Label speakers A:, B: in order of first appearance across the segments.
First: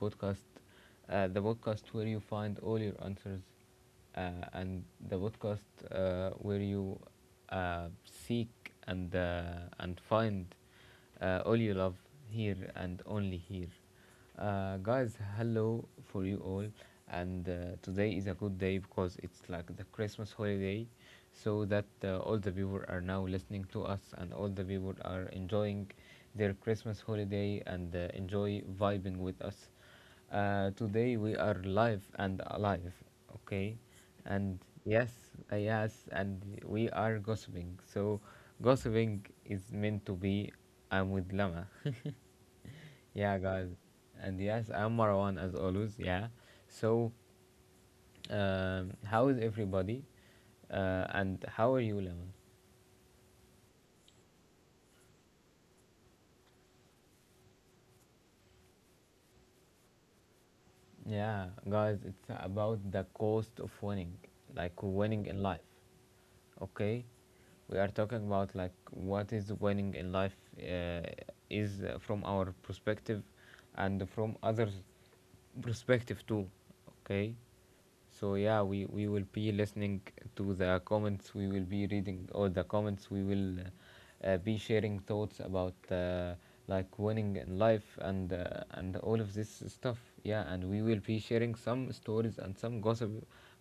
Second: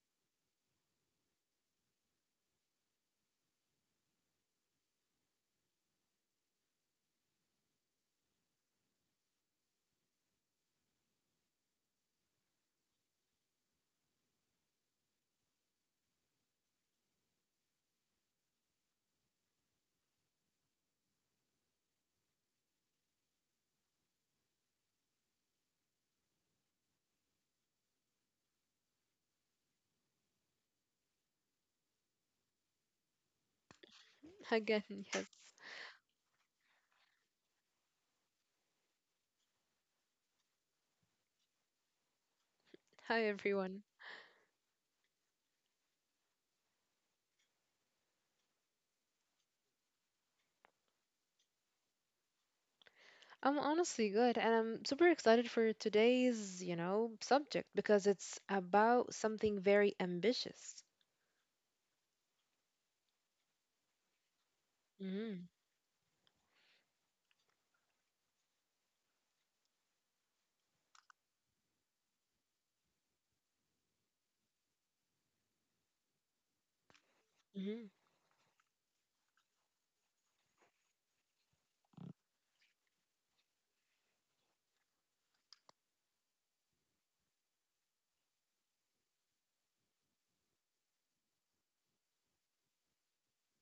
A: podcast, the podcast where you find all your answers, and the podcast where you seek and and find all you love here and only here. Guys, hello for you all. And today is a good day because it's like the Christmas holiday, so that all the people are now listening to us and all the people are enjoying their Christmas holiday and enjoy vibing with us. Today we are live and alive, okay? And
B: Again,
A: yes,
B: yes.
A: yes, and we are gossiping. So, gossiping is meant to be. I'm with Lama.
B: Hi,
A: Yeah, guys.
B: everyone.
A: And yes, I'm Marwan as always. Yeah. So, how is everybody? And how are you, Lemon?
B: I'm honestly good, and I'm super excited for today's subject because it's about something very ambitious.
A: Yeah, guys, it's about the cost of winning, like winning
B: Mm-hmm.
A: in life. Okay, we are talking about like what is winning in life uh, is from our perspective and from others perspective too, okay. So yeah, we will be listening to the comments, we will be reading all the comments, we will be sharing thoughts about like winning in life and and all of this stuff. Yeah, and we will be sharing some stories and some gossip,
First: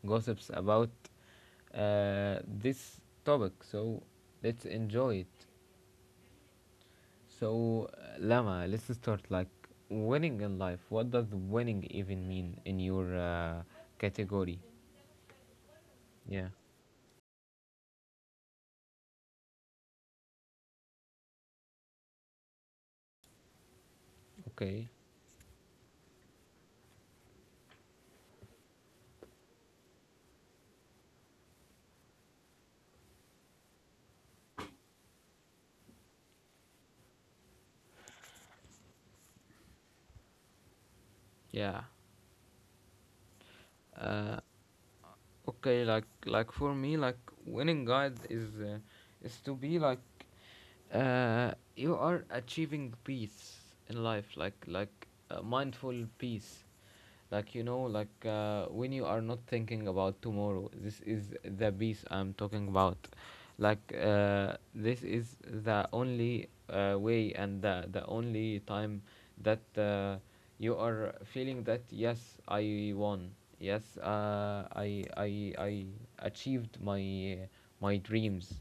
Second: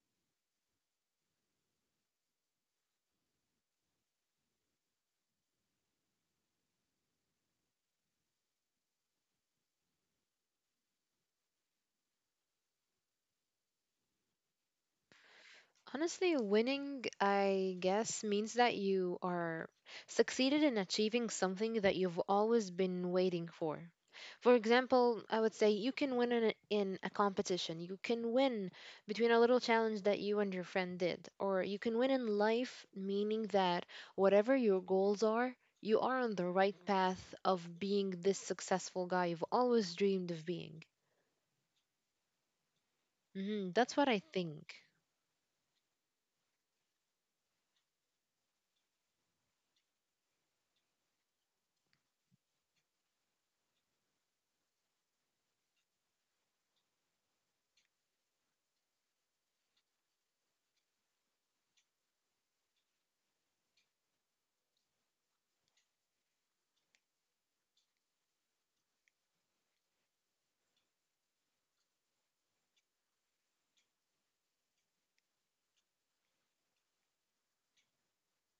A: gossips about this topic, so let's enjoy it. So, Lama, let's start like winning in life. What does winning even mean in your category?
B: Honestly,
A: Yeah,
B: winning, I guess, means that you are succeeded in achieving something that you've always been waiting for. For
A: okay.
B: example, I would say you can win in a competition. You can win between a little challenge that you and your friend did, or you can win in life, meaning that whatever your goals are, you are on the right path of being this successful guy you've always dreamed of being.
A: Yeah.
B: That's what I think.
A: Okay, like for me, like winning guide is to be like you are achieving peace in life, like mindful peace, like you know, like when you are not thinking about tomorrow. This is the peace I'm talking about. Like this is the only way and the only time that you are feeling that yes, I won, yes, I achieved my my dreams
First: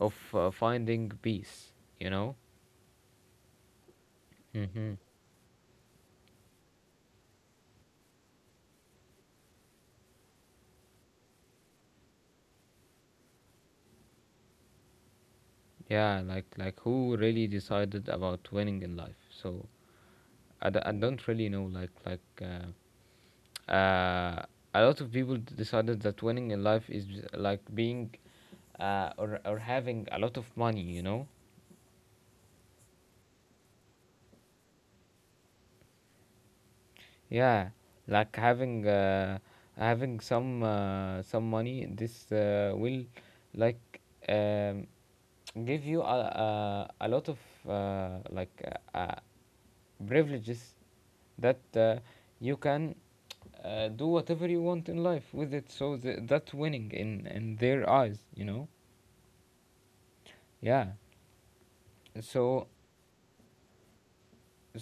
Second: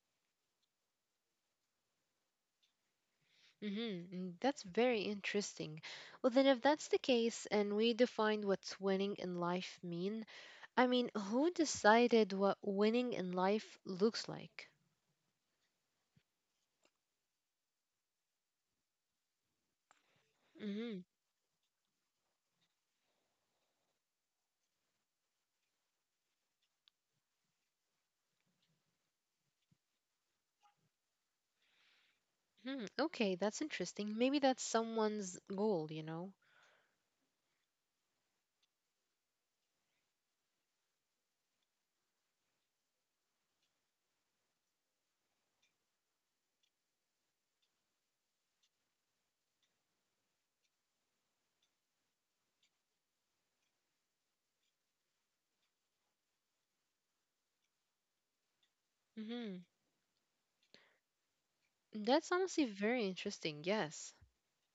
A: of finding peace, you know.
B: Mm-hmm. That's
A: Mm-hmm.
B: very interesting. Well, then, if that's the case and we defined what's winning in life mean, I mean, who decided what winning in life looks like?
A: Yeah, like who really decided about winning in life? So I
B: Mm-hmm.
A: don't really know, like uh, a lot of people decided that winning in life is like being or having a lot of money, you know.
B: Okay, that's interesting. Maybe that's someone's goal, you know?
A: Yeah, like having having some some money, this will like um, give you a lot of uh, like uh, uh, privileges that you can do whatever you want in life with it. So that's winning in their eyes, you know.
B: Mm-hmm.
A: Yeah.
B: That's
A: So
B: honestly very interesting. Yes.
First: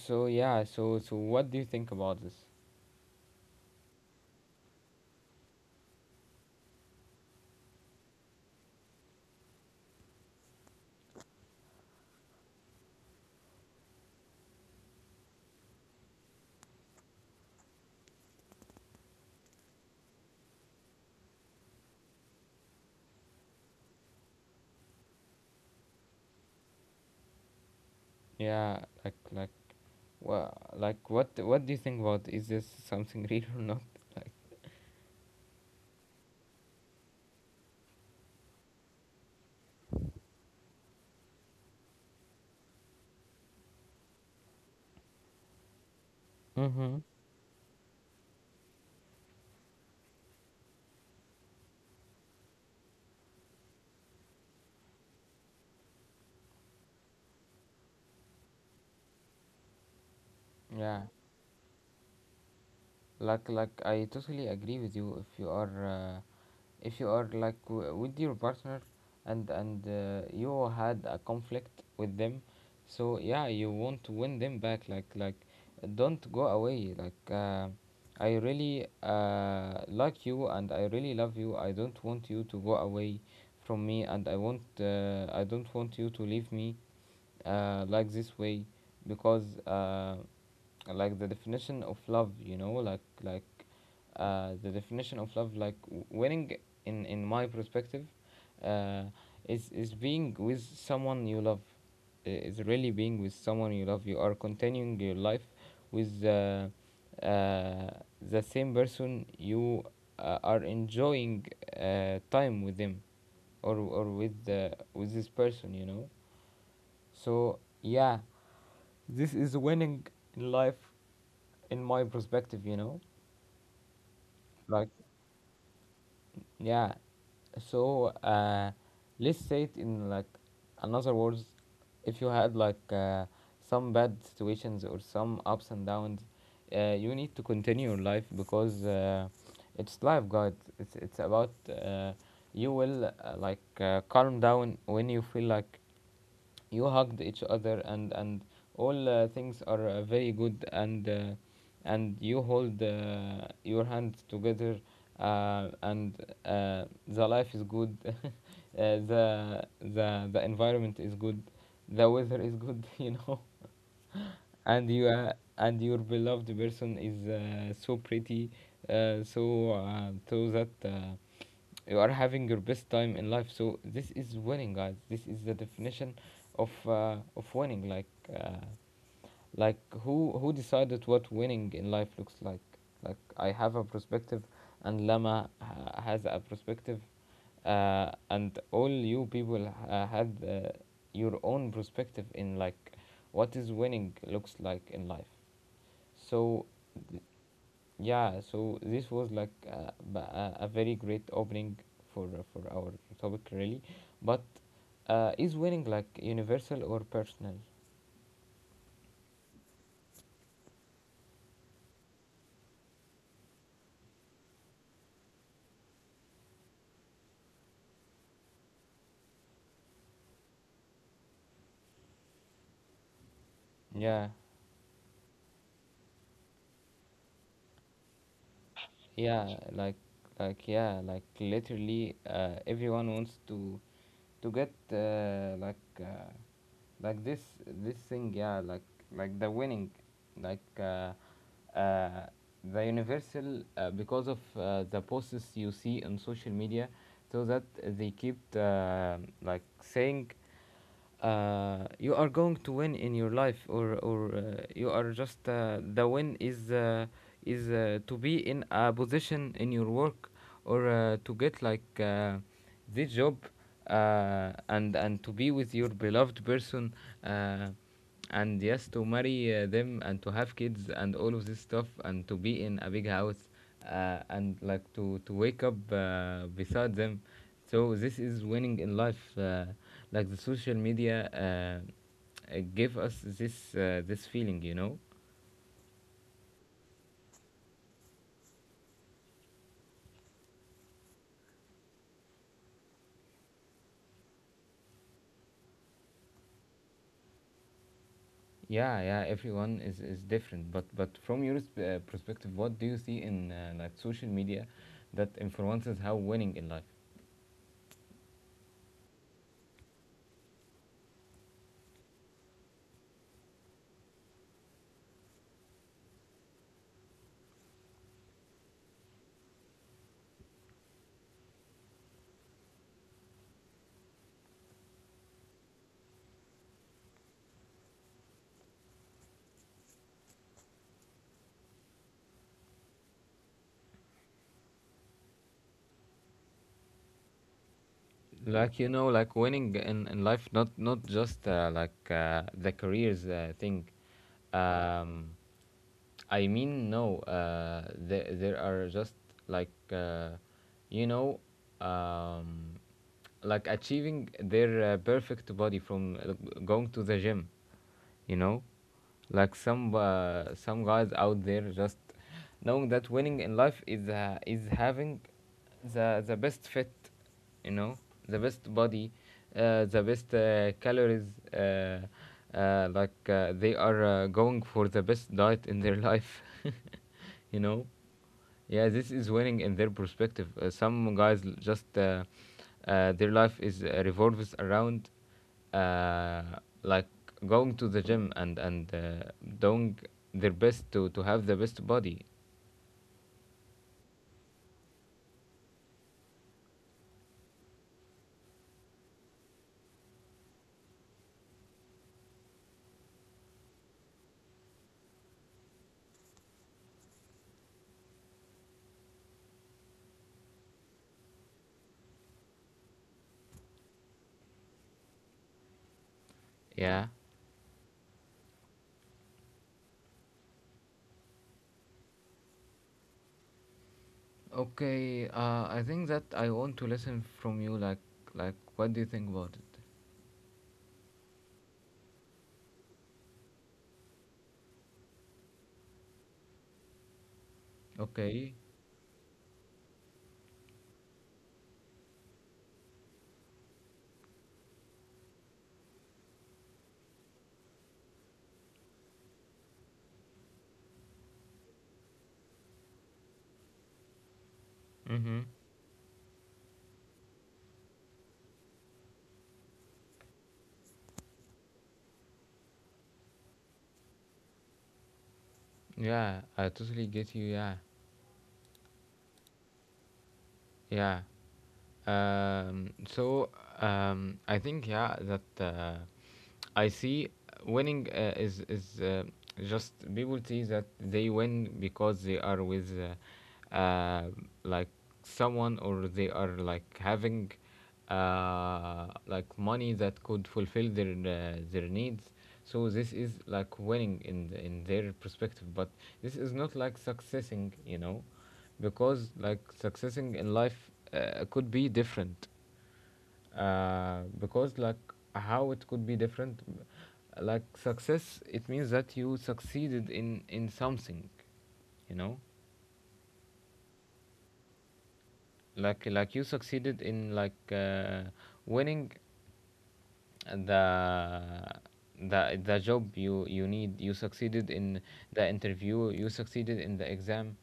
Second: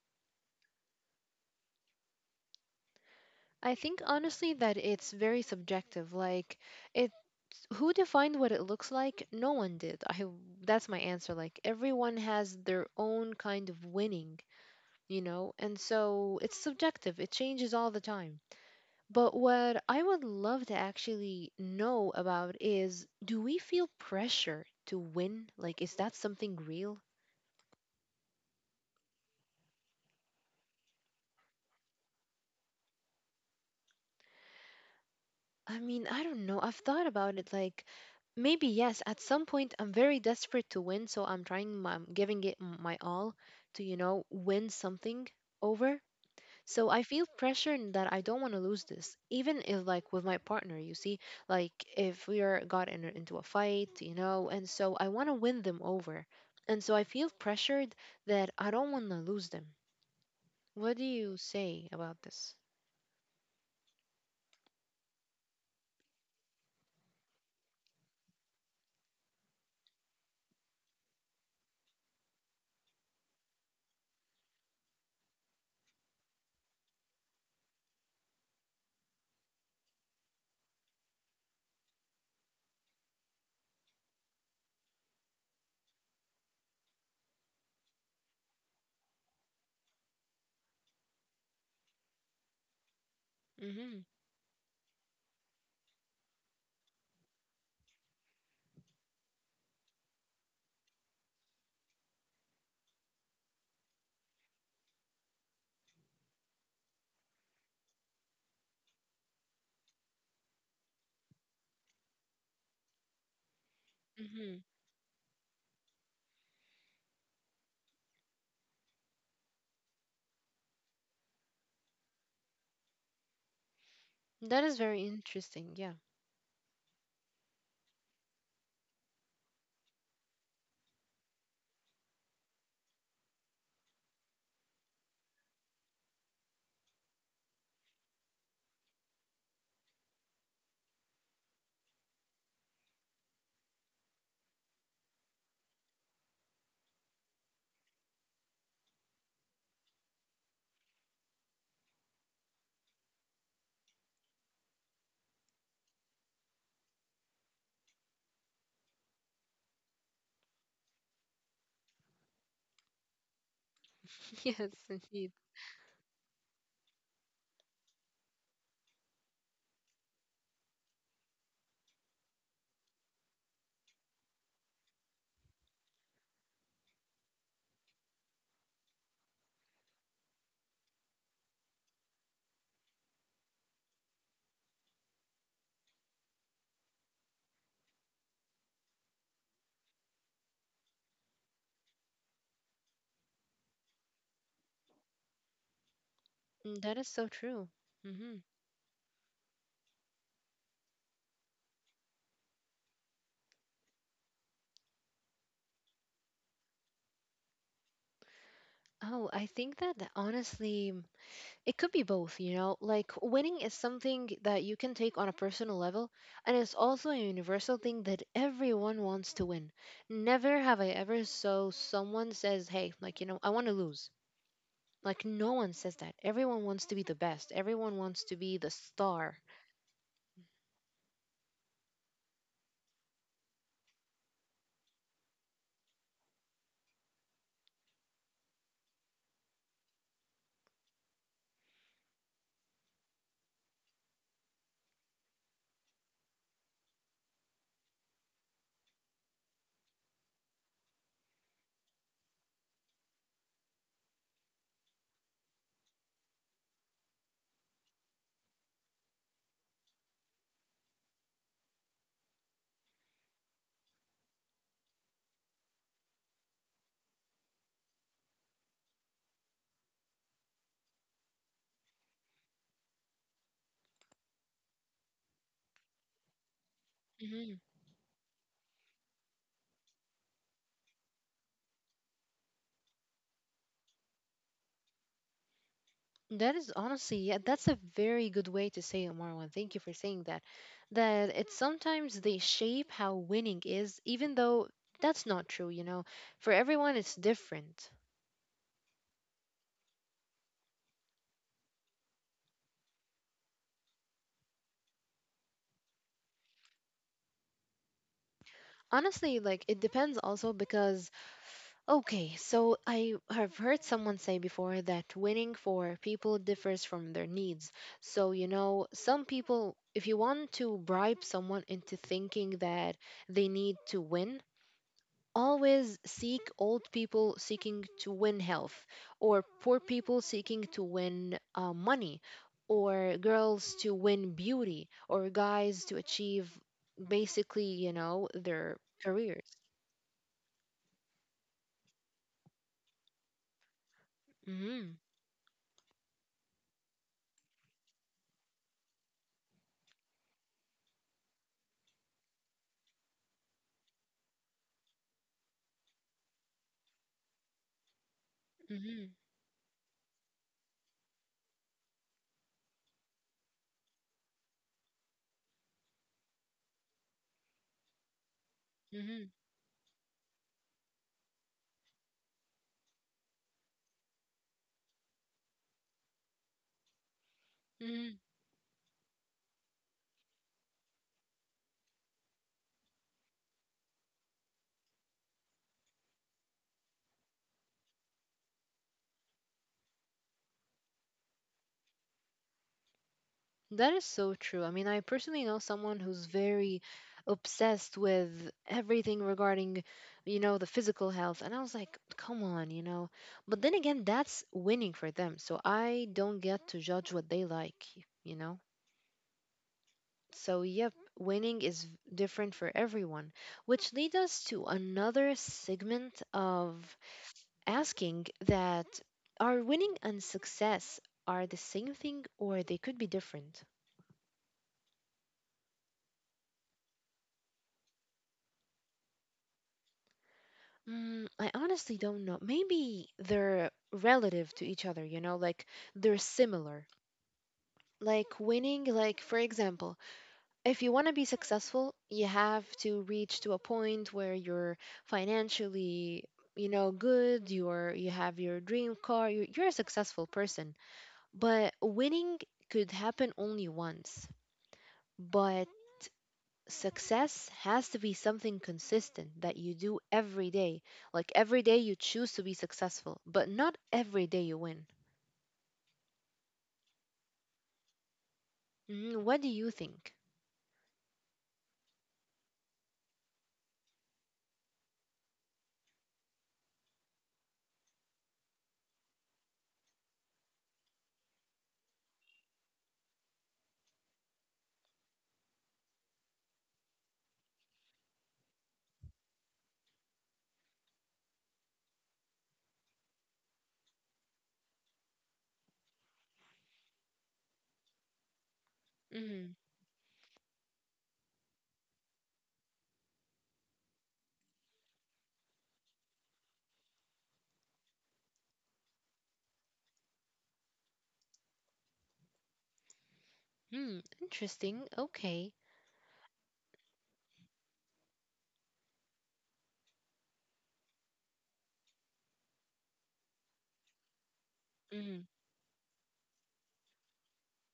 A: so yeah. So so what do you think about this?
B: I think honestly that it's very subjective. Like, it who defined what it looks like? No one did. I That's my answer. Like everyone has their own kind of winning. You know? And so it's subjective, it changes all the time. But what I would love to actually know about is do we feel pressure to win? Like, is that something real?
A: Yeah, like like. Well, like what do you think about, is this something real or not? Like
B: I mean, I don't know. I've thought about it like maybe yes, at some point I'm very desperate to win, so I'm trying, I'm giving it my all to win something over. So
A: mm-hmm.
B: I feel pressure in that I don't want to lose this, even if like with my partner, you see, like if we are into a fight and so I want to win them over, and so I feel pressured that I don't want to lose them. What do
A: Yeah,
B: you say about this?
A: like I totally agree with you. If you are like with your partner and you had a conflict with them, so yeah, you want to win them back. Like don't go away. Like I really like you and I really love you. I don't want you to go away from me, and I want I don't want you to leave me like this way because like the definition of love, you know, like
B: Mm-hmm.
A: the definition of love, like winning in my perspective uh, is being with someone you love. I- is really being with someone you love, you are continuing your life with uh, the same person you are enjoying time with them, or with
B: Mm-hmm.
A: the with this person, you know. So yeah, this is winning in life, in my perspective, you know?
B: That is
A: Like,
B: very interesting. Yeah.
A: yeah. So, let's say it in like another words. If you had like some bad situations or some ups and downs, you need to continue your life because it's life, God. It's about you will calm down when you feel like you hugged each other and all things are very good and and you hold your hands together, and the life is good, the environment is good, the weather is good, you know,
B: Yes,
A: and you
B: indeed.
A: and your beloved person is so pretty, so so that you are having your best time in life. So this is winning, guys, this is the definition of winning. Like uh, like who decided what winning in life looks like? Like I have a perspective, and Lama has a perspective, and all you people had your own perspective in like what is winning looks like in life. So
B: Mm. That is so true. Mm-hmm.
A: yeah, so this was like a very great opening for our topic really, but is winning like universal or personal?
B: Oh, I think that honestly. It could be both, you know? Like, winning is something that you can take on a personal level, and it's also a universal thing that everyone wants to win. Never have I ever saw someone says, "Hey, like, you know, I want to lose."
A: Yeah,
B: Like, no one says that. Everyone wants to be the best. Everyone wants to be the star.
A: yeah, like yeah, like literally everyone wants to get like this thing, yeah, like the winning, like uh, uh, the universal because of the posts you see on social media, so that they keep like saying you are going to win in your life, or you are just the win is to be in a position in your work, or to get like this job, and to be with your beloved person, uh, and yes to marry them and to have kids and all of this stuff, and to be in a big house, and like to wake up beside them.
B: Mhm.
A: So this is winning in life, like the social media give us this this feeling, you know.
B: That is honestly, yeah, that's a very good way to say it, Marwan. Thank you for saying that. That it's sometimes they shape how winning is, even though that's not true. For everyone, it's different.
A: Yeah, yeah, everyone is different. But from your perspective, what do you see in like social media that influences how winning in life?
B: Honestly, like it depends also because, okay, so I have heard someone say before that winning for people differs from their needs. So some people, if you want to bribe someone into thinking that they need to win, always seek old people seeking to win health, or poor people seeking to win money, or girls to win beauty, or guys to achieve basically their
A: Like you know, like
B: careers.
A: winning in life, not not just the careers thing.
B: Mm,
A: Um, I mean, no. There are just like you know, um, like achieving their perfect body from going to the gym. You know,
B: mhm,
A: like some some guys out there just knowing that winning in life is having the best fit, you know, the best body,
B: mhm.
A: the best calories, uh, they are going for the best diet in their life, you know.
B: Mhm.
A: Yeah, this is winning in their perspective. Some guys just their life is revolves around uh, like going to the gym and doing their best to have the best body.
B: That is so true. I mean, I personally know someone who's very obsessed with everything regarding, the physical health. And I was like, come on. But then again, that's winning for them. So I don't get to judge what they like, you know. So, yep, winning is different for everyone, which leads us to another segment of
A: Yeah.
B: asking that are winning and success are the same thing or they could be different?
A: Okay, I think that I want to listen from you. Like, what do you think about it?
B: I honestly don't know. Maybe they're relative to each other, like they're similar. Like
A: Okay.
B: winning, like for example, if you want to be successful, you have to reach to a point where you're financially, good, you have your dream car, you're a successful person. But winning could happen only once.
A: Mm-hmm.
B: But success has to be something consistent that you do every day. Like every day you choose to be successful, but not every day you win.
A: Yeah, I totally get you. Yeah,
B: Mhm. What do you think?
A: yeah. So I think yeah that I see winning is just people see that they win because they are with like someone, or they are like having like money that could fulfill their needs. So this is like winning in the, in their perspective, but this is not like successing, you know, because
B: hmm
A: like successing in life could be different, because like how it could be different, like success it means that you succeeded in something, you know,
B: Hmm, interesting. Okay.
A: like you succeeded in like winning the the job you you need, you succeeded in
B: hmm
A: the interview, you succeeded in the exam,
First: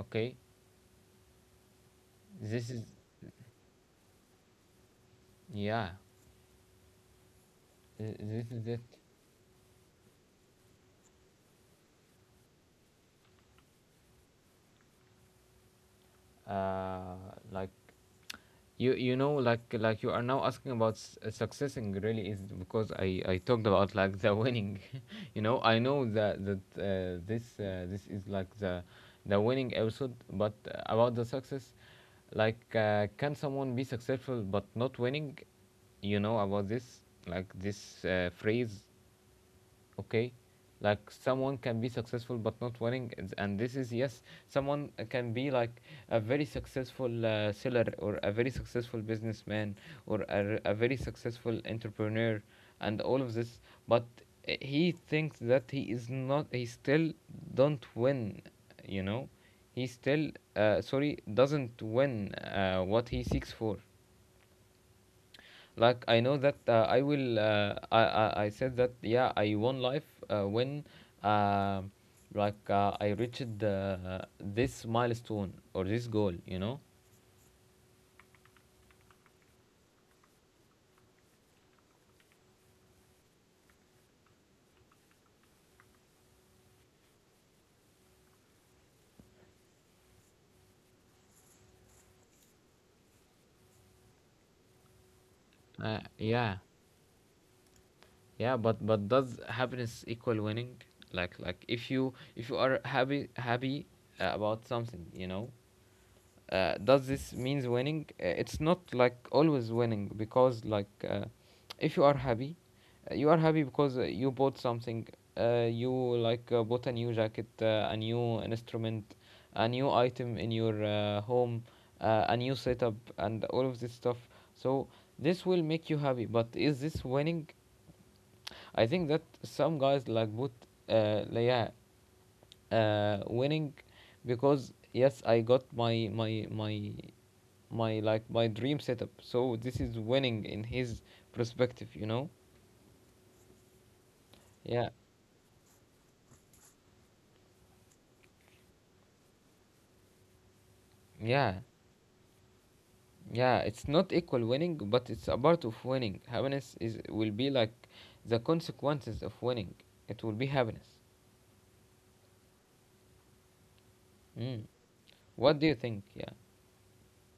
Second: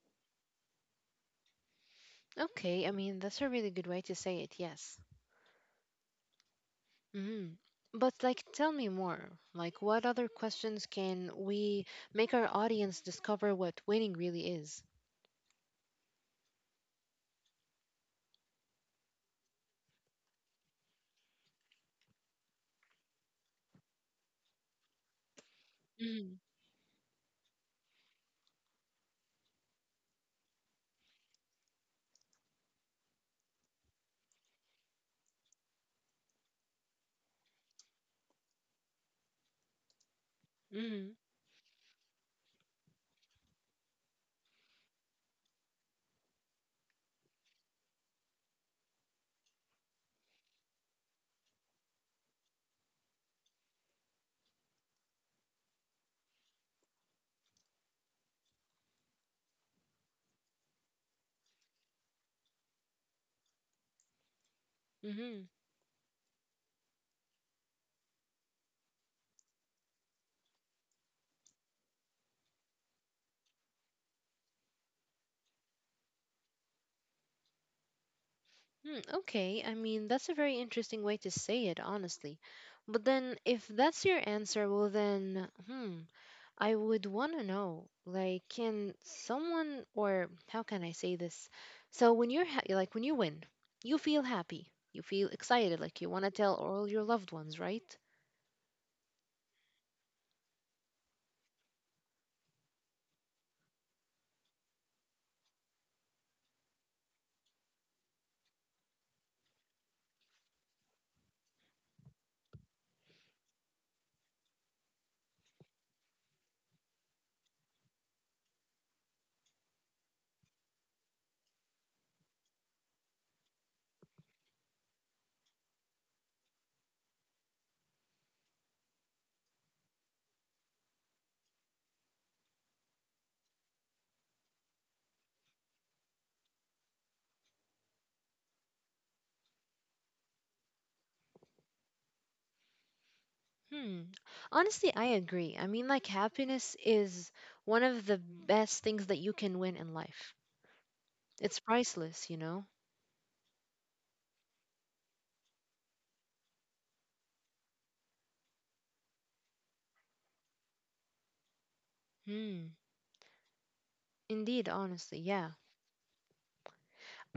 A: okay. This is
B: Okay, I mean, that's a really good way to say it, yes.
A: yeah,
B: hmm But, like,
A: this is
B: tell
A: it.
B: me more. Like, what other questions can we make our audience discover what winning really is?
A: uh like you you know, like you are now asking about success and really is, because I talked about like the winning, you know, I know
B: Hmm.
A: that that this is like the winning episode, but about the success, like can someone be successful but not winning? You know about this, like this phrase, okay. Like
B: Hmm.
A: someone can be successful but not winning, it's- and this is yes, someone can be like a very successful seller, or a very successful businessman, or a very successful entrepreneur, and all of this, but he thinks that he is not, he still don't win, you know, he still sorry doesn't win what he seeks for.
B: Hmm.
A: Like I know that I said that yeah, I won life when uh, I reached this milestone or this goal, you know.
B: Hmm, okay, I mean, that's a very interesting way to say it, honestly. But then, if that's your answer, well, then, I would want to know, like, can someone, or how can I say this? So, like, when you win, you feel happy, you feel excited, like, you want to tell
A: Yeah,
B: all your loved ones, right?
A: yeah, but does happiness equal winning? Like if you are happy about something, does this means winning It's not like always winning, because if you are happy, you are happy because you bought something, you bought a new jacket, a new instrument, a new item in your home, a new setup and all of this stuff. So this will make you happy, but is this winning? I think that some guys like bought, yeah, winning, because yes, I got my dream setup. So this is winning in his perspective, you know?
B: Hmm. Honestly,
A: Yeah,
B: I agree. I mean, like, happiness is one of the best things that you can win in life.
A: yeah,
B: It's priceless, you know?
A: yeah. It's not equal winning, but it's a part of winning. Happiness is will be like the consequences of winning. It will be happiness.
B: Hmm.
A: Mm.
B: Indeed, honestly, yeah.
A: What do you think? Yeah,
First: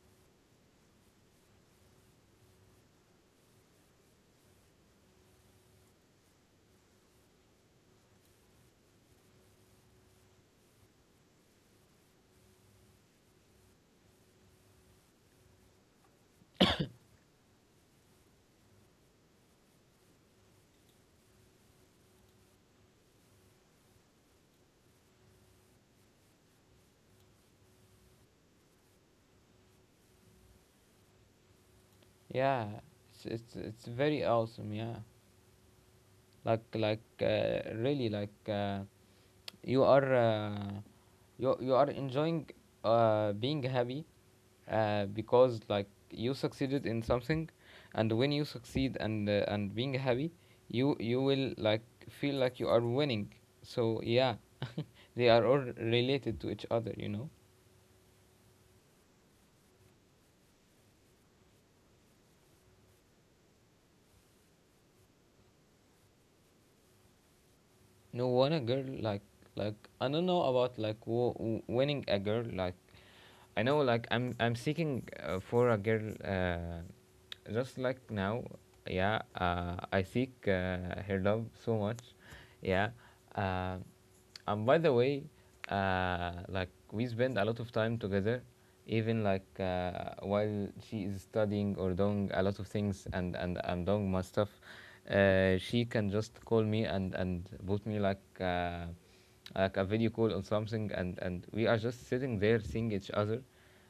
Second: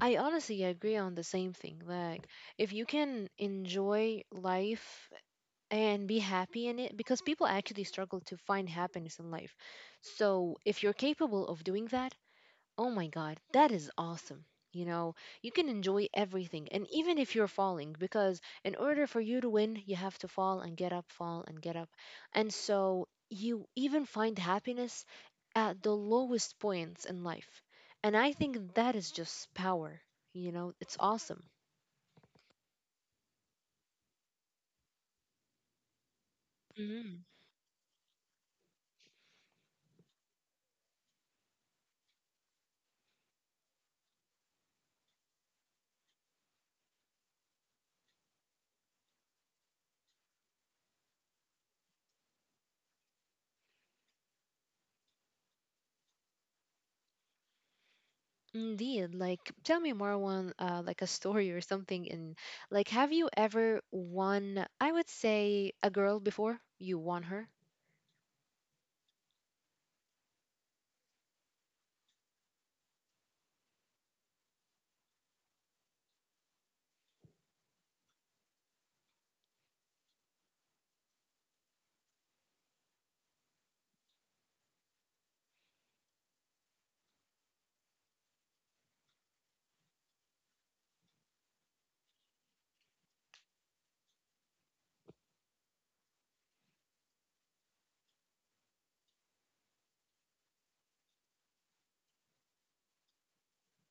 B: I honestly agree on the same thing. Like, if you can enjoy life and be happy in it, because people actually struggle to find happiness in life. So, if you're capable of doing that, oh my God, that is awesome. You know, you can enjoy everything. And even if you're falling, because in order for you to win, you have to fall and get up, fall and get up. And so you even find happiness at the lowest points in life. And I think that is just power. It's awesome.
A: yeah. It's very awesome. Yeah, like like
B: Mhm.
A: uh, really like uh, you are you are enjoying being happy because like you succeeded in something, and when you succeed and being happy, you will like feel like you are winning. So yeah, they are all related to each other, you know.
B: Indeed. Like, tell me more one, like a story or something. And like, have you ever won, I would say, a girl before you won her?
A: No one, a girl, like, like I don't know about like winning a girl, like, I know like I'm seeking for a girl, just like now. Yeah, I seek her love so much. Yeah. uh, And by the way, we spend a lot of time together, even while she is studying or doing a lot of things, and I'm doing my stuff. She can just call me and put me like a video call or something, and we are just sitting there seeing each other,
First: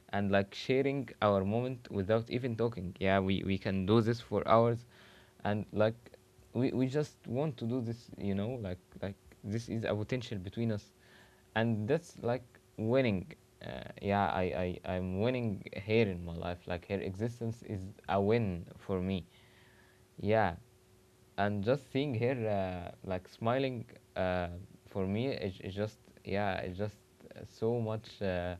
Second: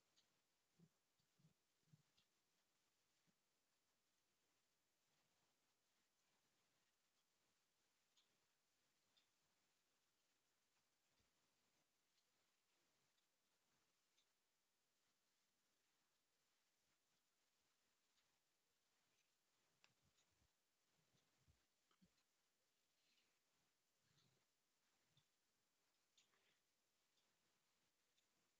A: and like sharing our moment without even talking. Yeah, we can do this for hours, and like we just want to do this, you know, like this is a potential between us, and that's like winning. Yeah, I, I'm winning here in my life, like her existence is a win for me. Yeah. And just seeing her, like, smiling, uh, for me it's just, yeah, it's just so much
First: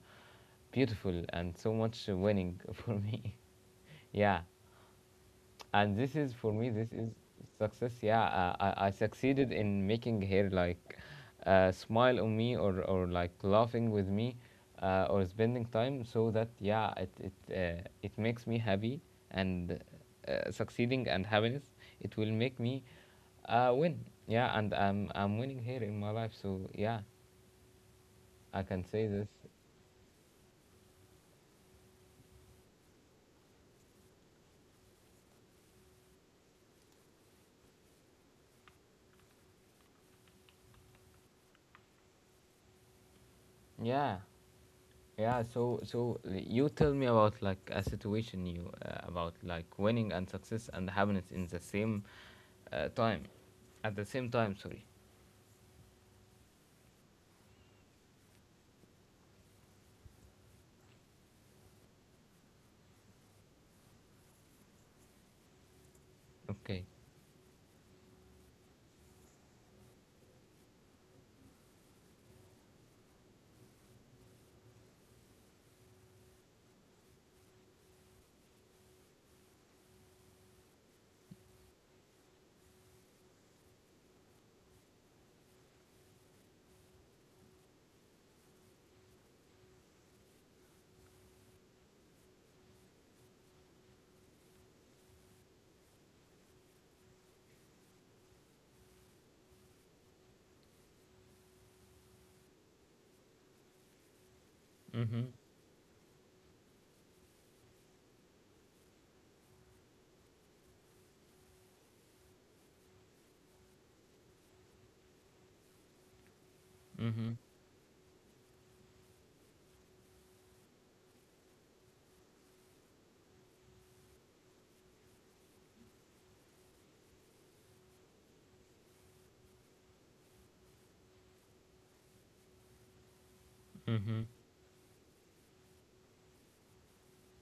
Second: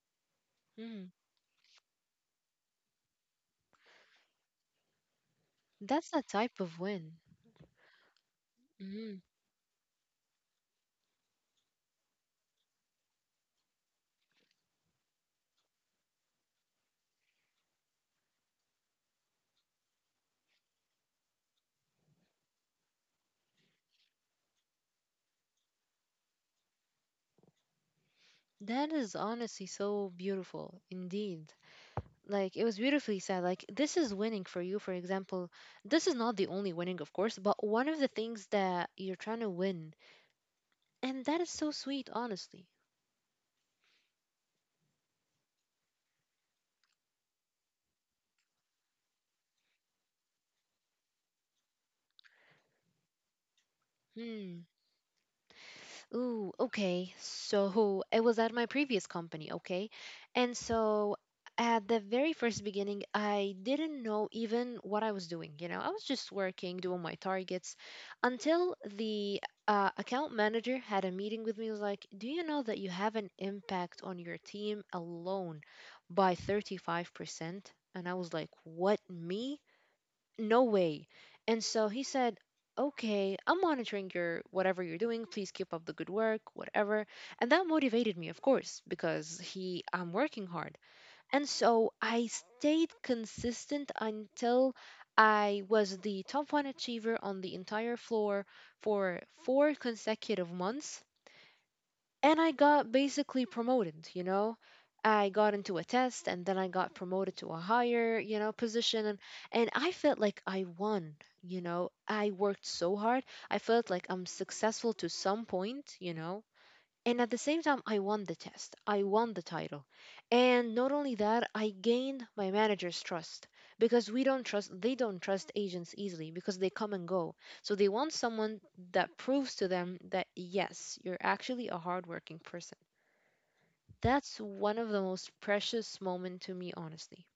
A: beautiful and so much winning for me. Yeah. And
B: That's
A: this
B: a
A: is, for
B: type
A: me,
B: of
A: this is
B: win.
A: success. Yeah, I
B: Mhm.
A: succeeded in making her like smile on me, or like laughing with me, or spending time. So that, yeah, it makes me happy. And succeeding and happiness, it will make me win. Yeah, and I'm winning here in my life, so yeah, I can
B: That
A: say
B: is
A: this.
B: honestly so beautiful indeed. Like, it was beautifully said. Like, this is winning for you, for example. This is not the only winning, of course, but one of the things that you're trying to win. And that is so sweet, honestly.
A: Yeah. Yeah, so you tell me about like a situation you, about like winning and success and happiness in the same time at the same time.
B: Hmm.
A: Sorry.
B: Ooh, okay. So I was at my previous company, okay? And so at the very first beginning, I didn't know even what I was doing. I was just working,
A: Okay.
B: doing my targets until the account manager had a meeting with me. He was like, "Do you know that you have an impact on your team alone by 35%?" And I was like, "What, me? No way." And so he said, okay, I'm monitoring your whatever you're doing. Please keep up the good work, whatever. And that motivated me, of course, because I'm working hard. And so I stayed consistent until I was the top one achiever on the entire floor for 4 consecutive months and I got basically promoted. I
A: Mhm.
B: got into a test and then I got promoted to a higher, position and I felt like I won. I worked so hard. I felt like I'm successful to some point and at
A: Mhm.
B: the same time, I won the test. I won the title. And not only that, I gained my manager's trust because we don't trust, they don't trust agents easily because they come and go. So they want someone that proves to them that, yes, you're actually a hardworking person.
A: Mhm.
B: That's one of the most precious moments to me, honestly.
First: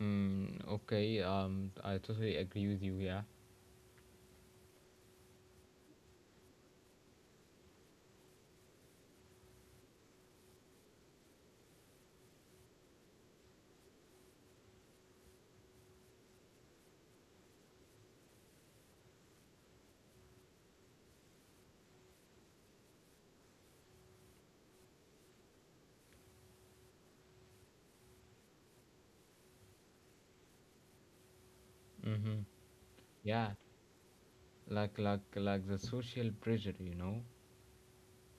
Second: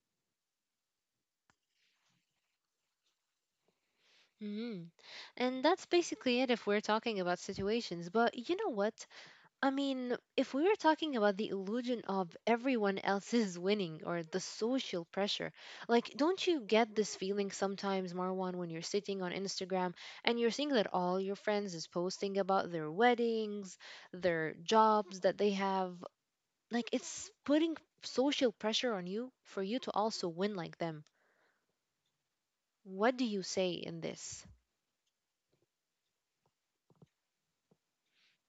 A: Mm, okay. I totally agree with you. Yeah.
B: Mhm. And that's basically it if we're talking about situations. But you know what? I mean, if we were talking about the illusion of everyone else is winning or the social pressure, like, don't you get this feeling sometimes, Marwan, when you're sitting on Instagram and you're seeing that all your friends is posting about their weddings, their jobs that they have? Like, it's putting social pressure on you for you to also win like them.
A: Mhm.
B: What do you
A: Yeah.
B: say in this?
A: Like the social pressure, you know,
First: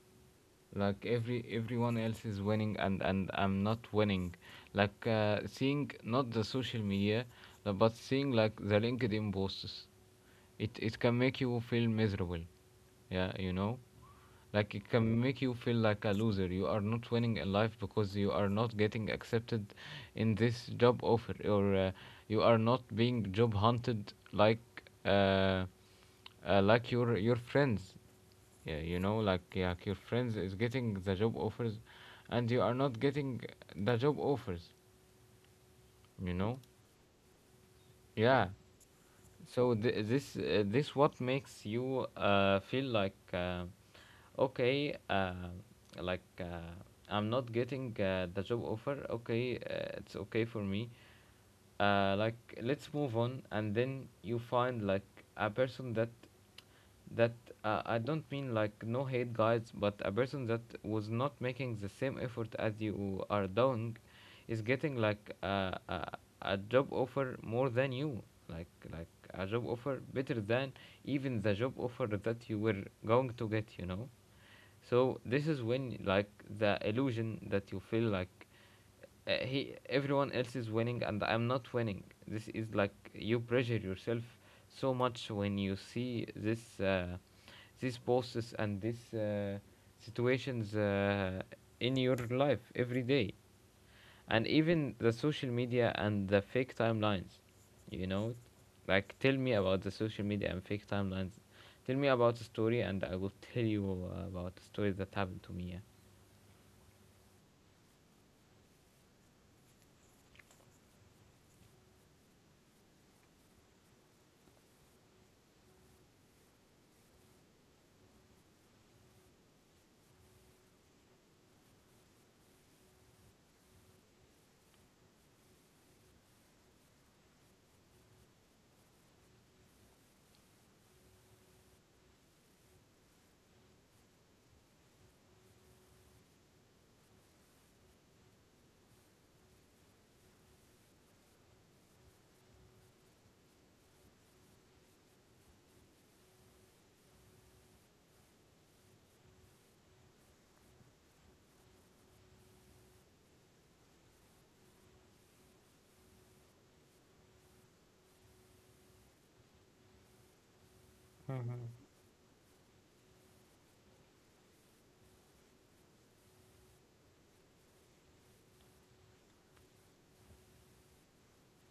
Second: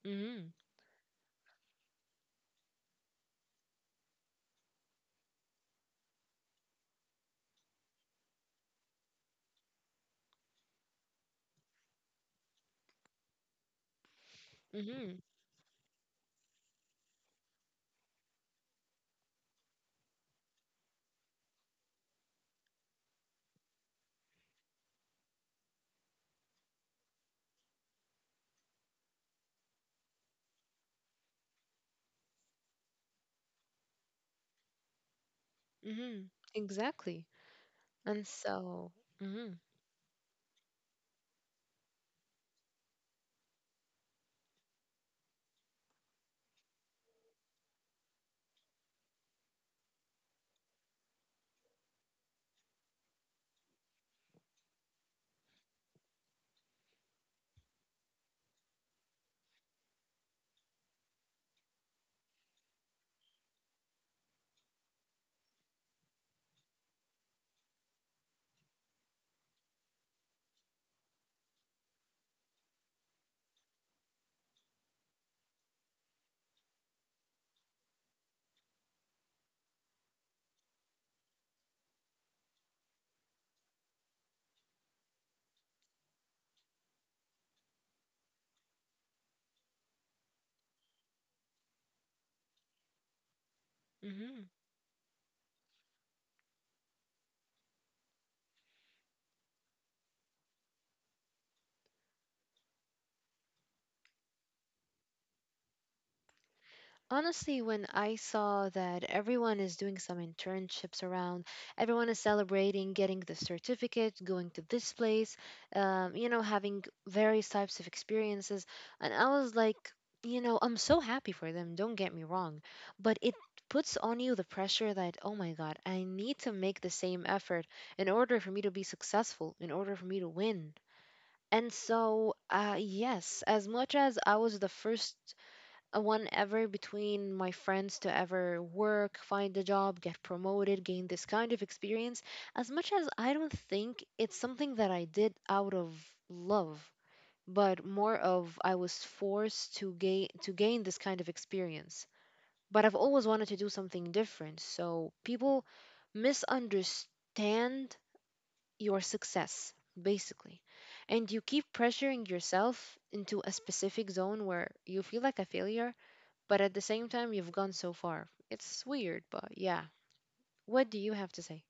B: Mm
A: like everyone else is winning and I'm not winning. Like, seeing not the social media, but seeing like the LinkedIn posts, it can make you feel miserable. Yeah, you know, like
B: hmm.
A: it
B: Mm
A: can
B: hmm.
A: make you feel like a loser. You are not winning in life because you are not getting accepted in this job offer, or you are not being job hunted like your friends. Yeah, you know, like your friends is getting the job offers, and you are not getting the job offers.
B: Mm hmm.
A: You know,
B: Exactly. And
A: yeah.
B: so, mm hmm.
A: So this, this what makes you feel like, okay, like uh, I'm not getting the job offer. Okay, it's okay for me. uh, like let's move on. And then you find like a person that, I don't mean like no hate, guys, but a person that was not making the same effort as you are doing is getting like a job offer more than you, like a job offer better than even the job offer that you were going to get, you know. So this is when like the illusion that you feel like, he everyone else is winning and I'm not winning. This is like you pressure yourself so much when you see this these posts and these situations in your life every day,
B: Mm hmm.
A: and even the social media and the fake timelines, you know. Like, tell me about the social media and fake timelines. Tell me about the story, and I will tell you about the story that happened to me.
B: Honestly, when I saw that everyone is doing some internships around, everyone is celebrating getting the certificate, going to this place, having various types of experiences, and I was like, I'm so happy for them, don't get me wrong, but it puts on you the pressure that, oh my God, I need to make the same effort in order for me to be successful, in order for me to win. And so, yes, as much as I was the first a one ever between my friends to ever work, find a job, get promoted, gain this kind of experience. As much as I don't think it's something that I did out of love, but more of I was forced to gain this kind of experience. But I've always wanted to do something different. So people misunderstand your success, basically, and
A: Yeah.
B: you
A: Mhm.
B: keep pressuring yourself into a specific zone where you feel like a failure. But at the same time, you've gone so far. It's weird, but yeah, what do you have to say?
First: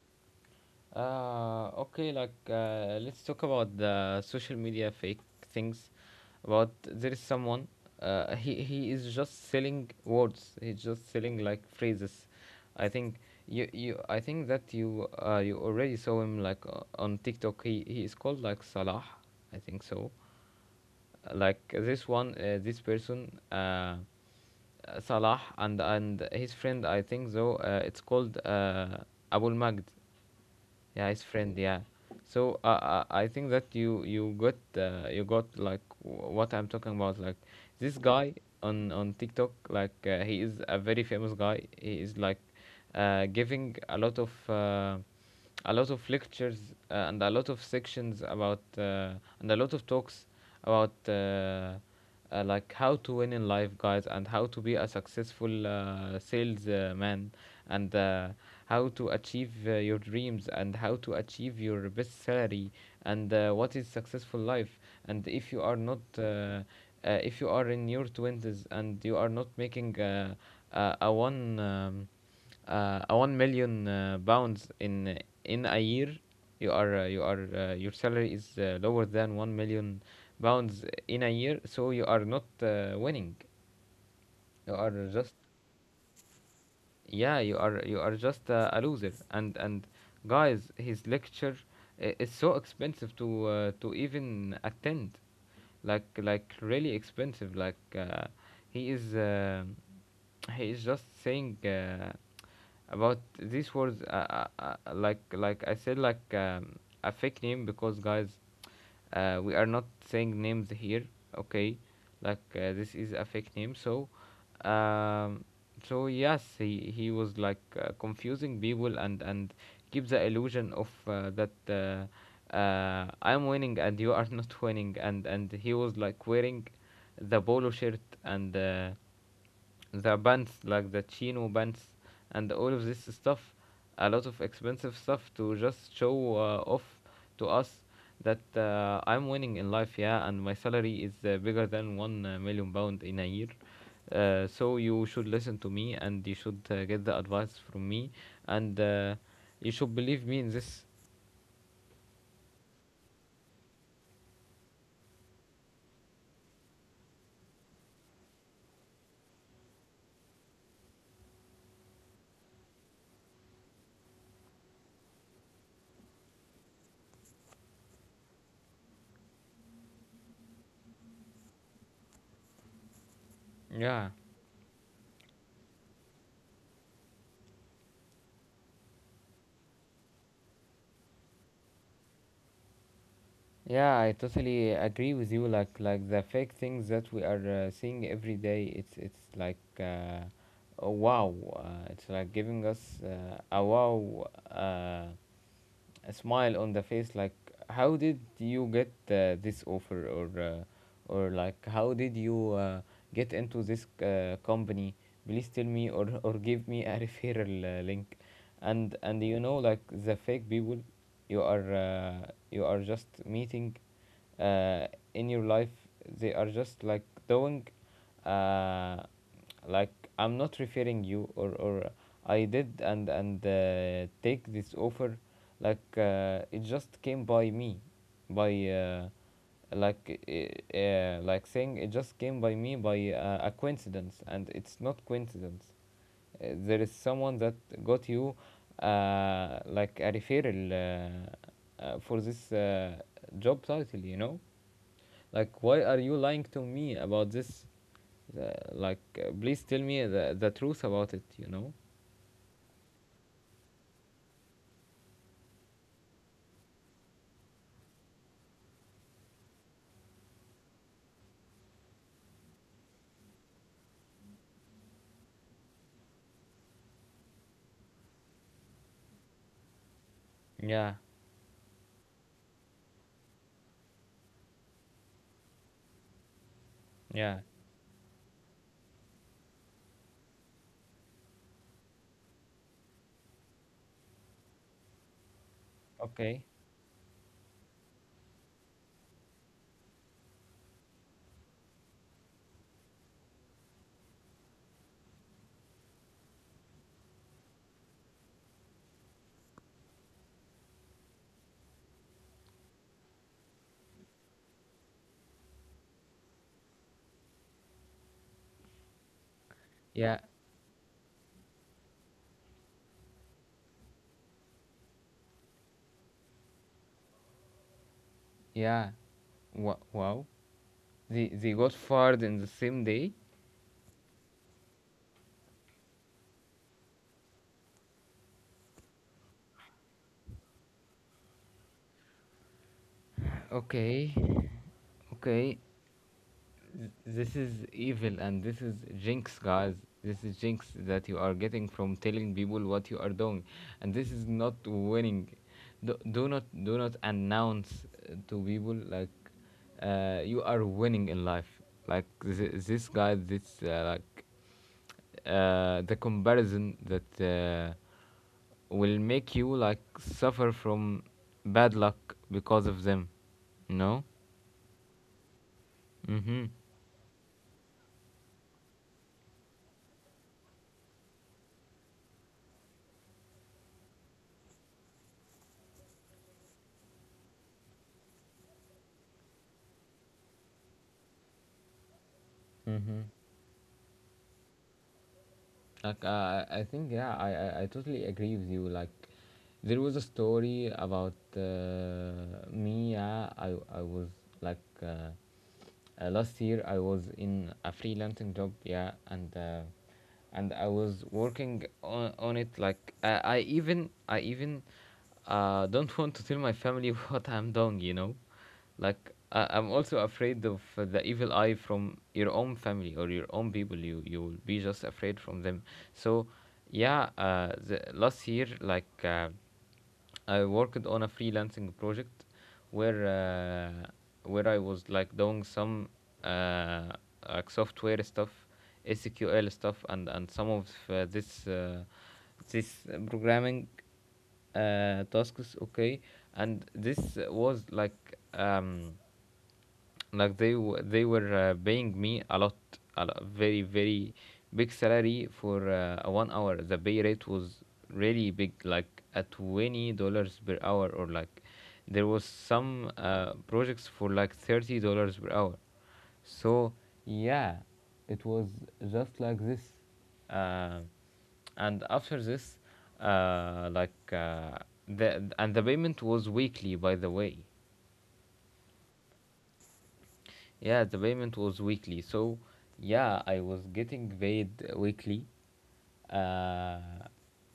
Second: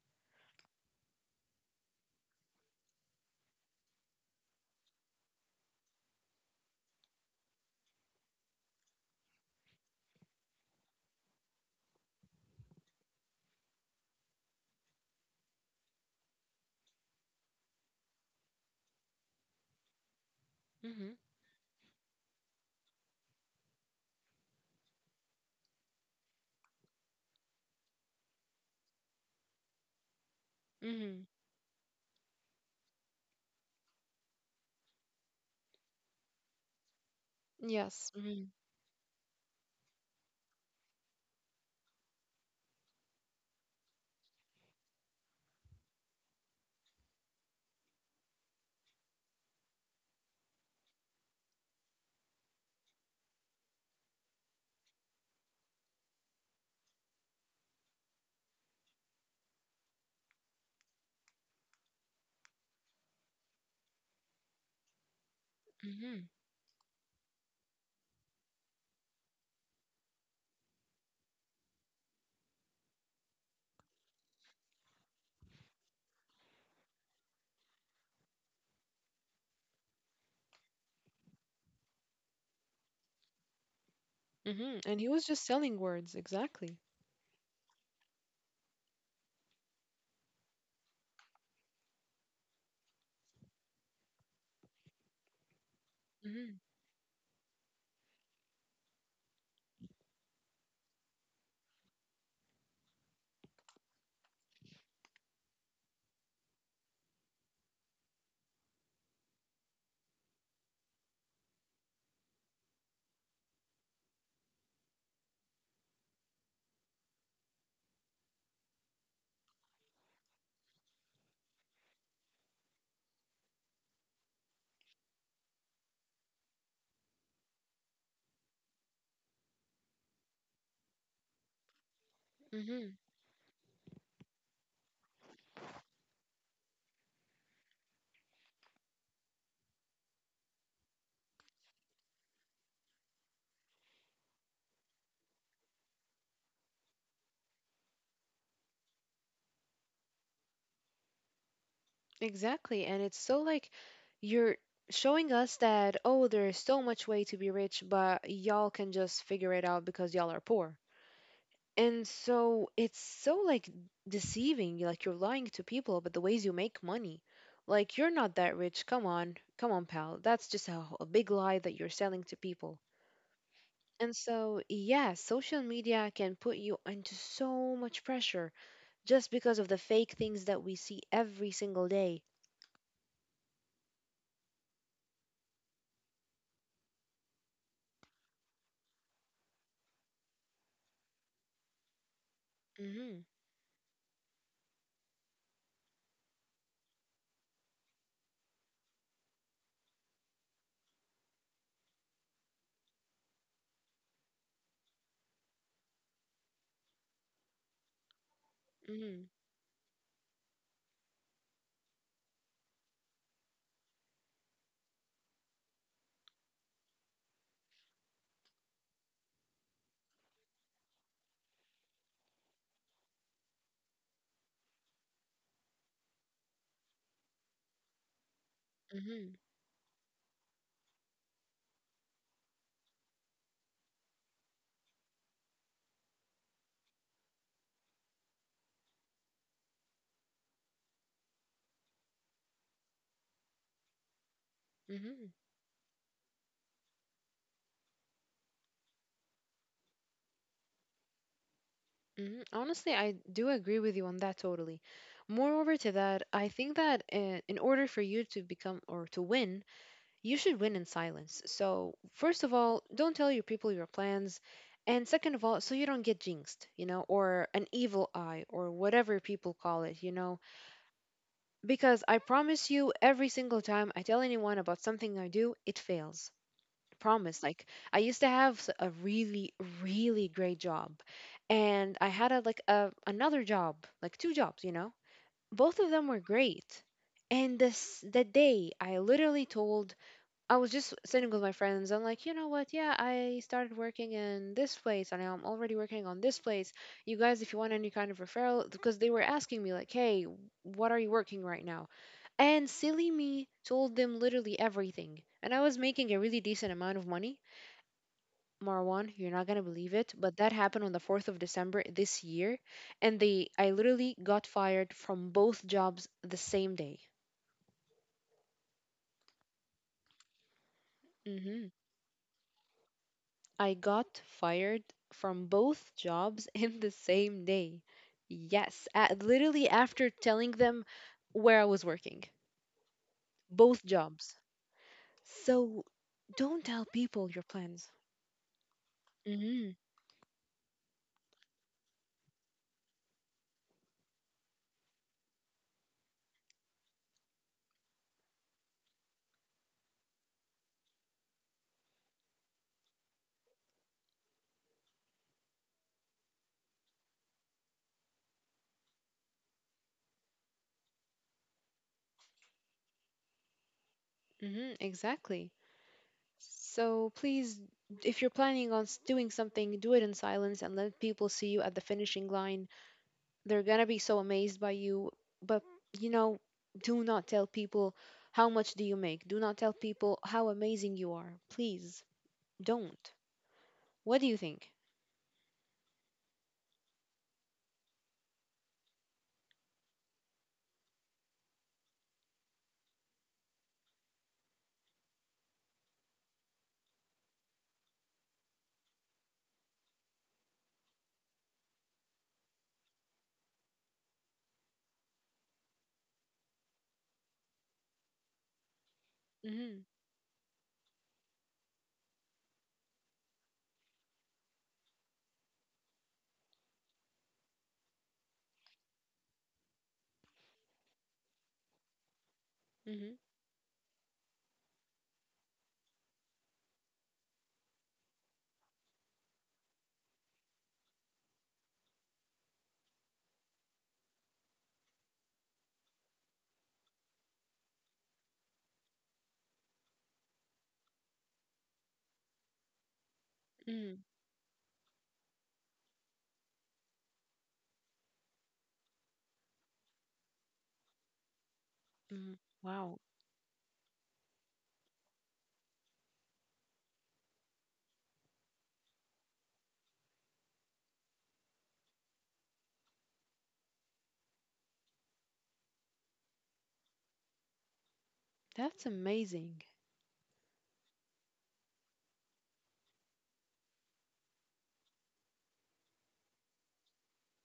A: Okay, let's talk about the social media fake things. About, there is someone, he is just selling words. He's just selling like phrases. I think you you I think that you, you already saw him like on TikTok. He is called like Salah, I think so.
B: Mm-hmm.
A: Like this one, this person, Salah and his friend, I think so. It's called Abul Magd, yeah, his
B: Mm-hmm.
A: friend, yeah. So I think that you got like what I'm talking about, like this
B: Yes.
A: guy
B: Mm-hmm.
A: on TikTok. Like, he is a very famous guy. He is like giving a lot of lectures, and a lot of sections about, and a lot of talks about, like, how to win in life, guys, and how to be a successful salesman, and how to achieve your dreams, and how to achieve your best salary, and what is successful life. And if you are not
B: Mm-hmm.
A: if you are in your 20s and you are not making uh, a one um, a 1 million pounds in a year, you are, your salary is lower than 1 million pounds in a year, so you are not winning. You
B: Mm-hmm.
A: are
B: And he was
A: just,
B: just selling words, exactly.
A: yeah, you are, you are just a loser. And guys, his lecture is so expensive to even attend. Like
B: Mm-hmm.
A: really expensive, like, he is, he is just saying, about these words, like I said, a fake name, because guys, we are not saying names here, okay. This is a fake name. Um, so yes, he was like confusing people and keep the illusion of that I'm winning and you are not winning. And he was like wearing the polo shirt and the bands, like the chino bands and all of this
B: Mm-hmm.
A: stuff, a lot of expensive stuff to just show off to us that, I'm winning in life. Yeah, and my salary is bigger than 1 million pound in a year. So you should listen to me, and you should get the advice from me, and you should believe me in this.
B: Exactly. And it's so like you're showing us that, oh, there's so much way to be rich, but y'all can just figure it out because y'all are poor. And so it's so like deceiving, like you're lying to people about the ways you make money. Like you're not that rich. Come on, come on, pal. That's just a big lie that you're selling to people.
A: Yeah.
B: And so, yeah, social media can put you into so much pressure just because of the fake things that we see every single day.
A: Yeah, I totally agree with you. Like the fake things that we are seeing every day, it's like a wow. It's like giving us
B: Mhm.
A: a wow. A smile on the face. Like, how did you get this offer, or like how did you get into this company? Please tell me, or give me a referral link. And
B: Mhm.
A: you know, like the fake people you are, you are just meeting uh, in your life, they are just like doing uh, like I'm not referring you, or I did, and take this offer, like it just came by me by,
B: Mhm.
A: like saying, it just came by me by a coincidence. And it's not coincidence. There is someone that got you like a referral for this job title, you know.
B: Mhm.
A: Like, why are you lying to me about this? uh, Please tell me the truth about it, you know.
B: Mhm. Honestly, I do agree with you on that totally. Moreover to that, I think that in order for you to become or to win, you should win in silence. So, first of all, don't tell your people your plans. And second of all, so you don't get jinxed, you know, or an evil eye, or whatever people call it, you know.
A: Yeah.
B: Because I promise you, every single time I tell anyone about something I do, it fails.
A: Yeah.
B: Promise. Like, I used to have a really, really great job. And I had like, another job, like two jobs, you know. Both of them were
A: Okay.
B: great. And this, the day I literally told, I was just sitting with my friends. I'm like, you know what? Yeah, I started working in this place and I'm already working on this place. You guys, if you want any kind of referral, because they were asking me, like, hey, what are you working right now? And silly me told them literally everything. And I was making a really decent amount of money. Marwan, you're not going to believe
A: Yeah,
B: it, but that happened on the 4th of December this year. And they, I literally got fired from both jobs the same day.
A: yeah. Wa, wow. They got
B: Mm-hmm.
A: fired in the same day.
B: I got fired from both jobs in the same day. Yes, literally after telling them where I was working, both
A: Okay,
B: jobs.
A: okay.
B: So don't tell
A: This
B: people your
A: is
B: plans.
A: evil and this is jinx, guys.
B: Mhm.
A: This is jinx that you are getting from telling people what you are doing, and this is not winning. Do not do not announce to people like, you are winning in life. Like this guy, this like the comparison that, will make you like suffer from bad luck because of them, you know.
B: Mhm, exactly.
A: Mm-hmm.
B: So please, if you're planning on doing something, do it in silence and let people see you at the finishing line. They're going to be so amazed by you. But, you know, do not tell people how much do you make. Do not tell people how amazing you are. Please
A: Mm-hmm.
B: don't. What do you think?
A: I think, yeah, I totally agree with you. Like, there was a story about me. Yeah, I was like uh, last year I was in a freelancing job, yeah, and I was working on it. Like, I even don't want to tell my family what I'm doing. Like I
B: Mhm.
A: I'm also afraid of the evil eye from your own family or your own people. You will be just afraid from them. So, Last year, I worked on a freelancing project
B: Mhm.
A: where I was like doing some uh, like software stuff, SQL stuff, and some of this programming tasks. Okay, and this was um, like they were paying me a lot, very
B: Mhm.
A: very big salary for a 1 hour. The pay rate was really big, like at $20 per hour, or like there was
B: Mhm.
A: some
B: Wow.
A: projects for like $30 per hour. So yeah, it was just like this, uh, and after this, uh, like uh, the payment was weekly, by the way.
B: That's amazing.
A: Yeah, the payment was weekly. So, yeah, I was getting paid weekly. Uh,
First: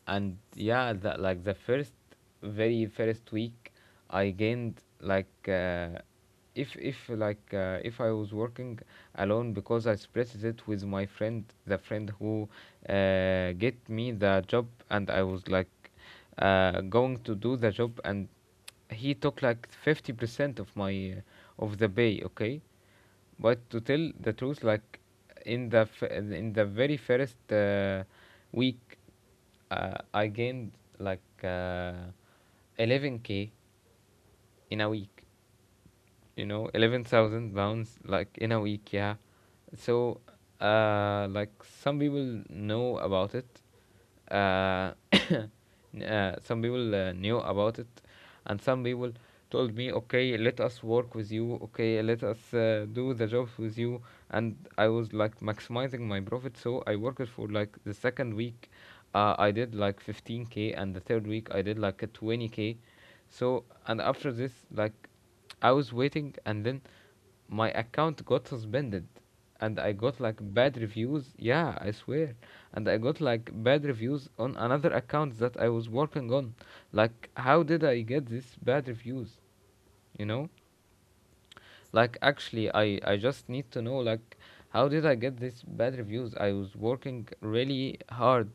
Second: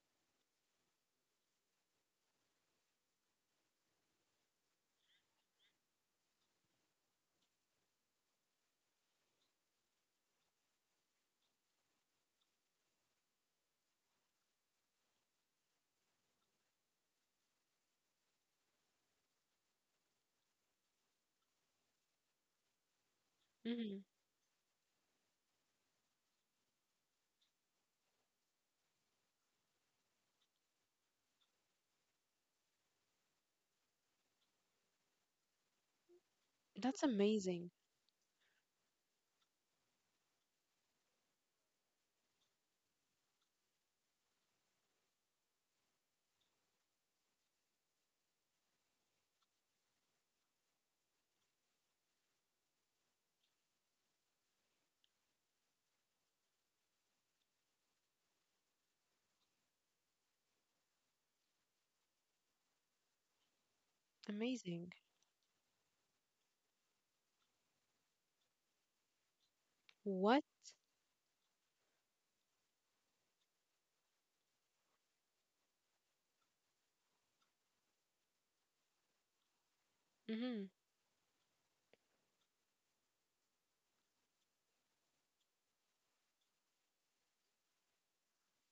A: and yeah, like the first, very first week, I gained like, if like if I was working alone, because I split it with my friend, the friend who get me the job. And I was like going to do the job, and he took like 50% of my of the pay. Okay, but to
B: Mhm.
A: tell the truth, like in the very first week, I gained like, 11k in a week. You know,
B: That's amazing.
A: 11,000 pounds like in a week. Yeah. So uh like some people know about it. Some people knew about it, and some people told me, okay, let us work with you, okay, let us do the jobs with you. And I was like maximizing my profit, so I worked for like the second week. I did like 15k, and the third week I did like a 20k. So, and after this,
B: Amazing.
A: like, I was waiting, and then my account got suspended, and I got
B: What?
A: like bad reviews. Yeah, I swear, and I got like bad reviews on another account that I was working on. Like, how did I get these bad reviews? You know?
B: Mhm.
A: I just need to know like how did I get this bad reviews? I was working really hard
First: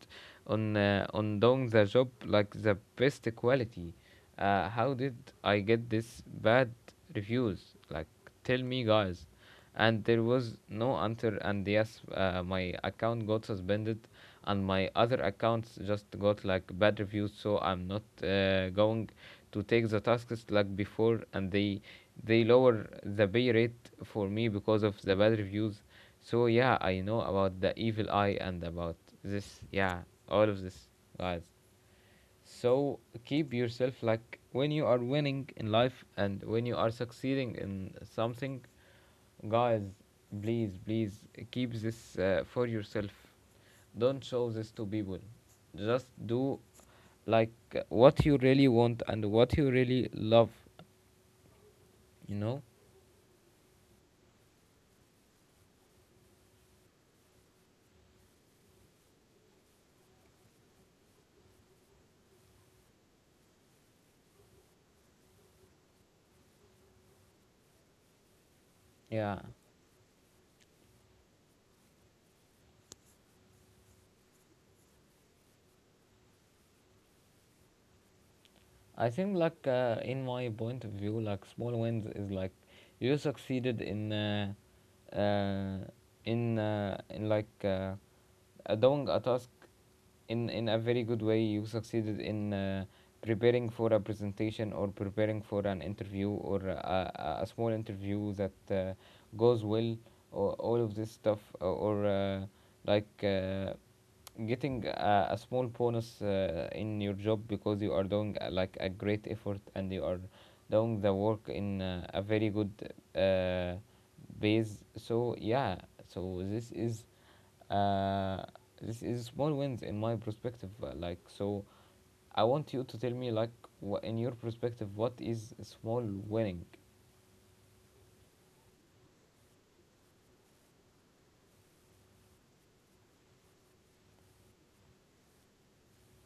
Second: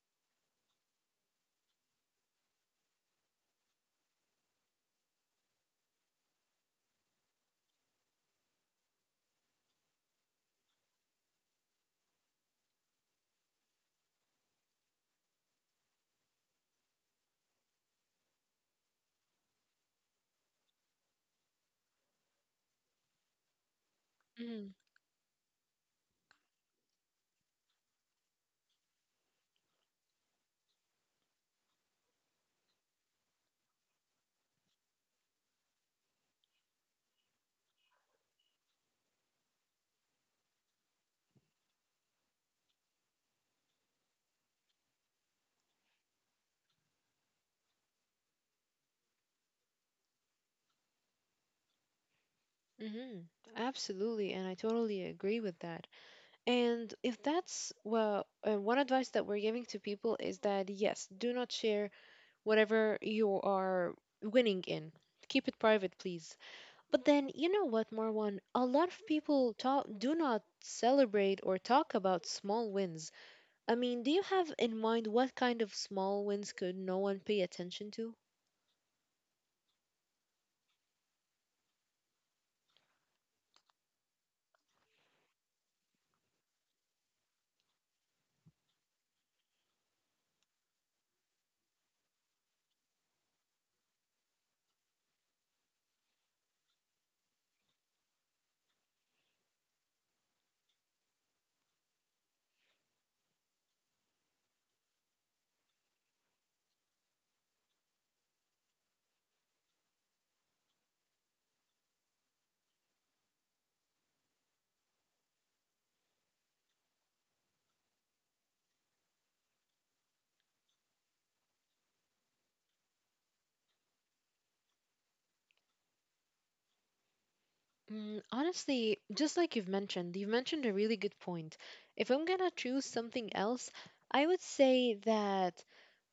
A: on doing the job like the best quality. How did I get this bad reviews? Like, tell me, guys. And there was no answer. And yes, my account got suspended, and my other accounts just got like bad reviews. So I'm not going to take the tasks like before, and they lower the pay rate for me because
B: Mhm.
A: of the bad reviews. So yeah, I know about the evil eye and about this. Yeah, all of this, guys. So, keep yourself like when you are winning in life and when you are succeeding in something, guys, please, please, keep this for yourself. Don't show this to people. Just do like what you really want and what you really love, you know?
B: Mhm. Absolutely, and I totally agree with that. And if that's well, one advice that we're giving to people is that, yes, do not share whatever you are winning in. Keep it private, please. But then, you know what, Marwan? A lot of
A: Yeah.
B: people talk, do not celebrate or talk about small wins. I mean, do you have in mind what kind of small wins could no one pay attention to?
A: I think, like, in my point of view, like, small wins is like you succeeded in, uh, like doing a task in a very good way. You succeeded in preparing for a presentation, or preparing for an interview, or a small interview that goes well, or all of this stuff, or, like. Uh, getting a small bonus in your job because you are doing like a great effort, and you are doing the work in a very good uh, base. So yeah, so uh, this is small wins in my perspective. Like, so, I want you to tell me like wha in your perspective what is small winning.
B: Mm, honestly, just like you've mentioned a really good point. If I'm gonna choose something else, I would say that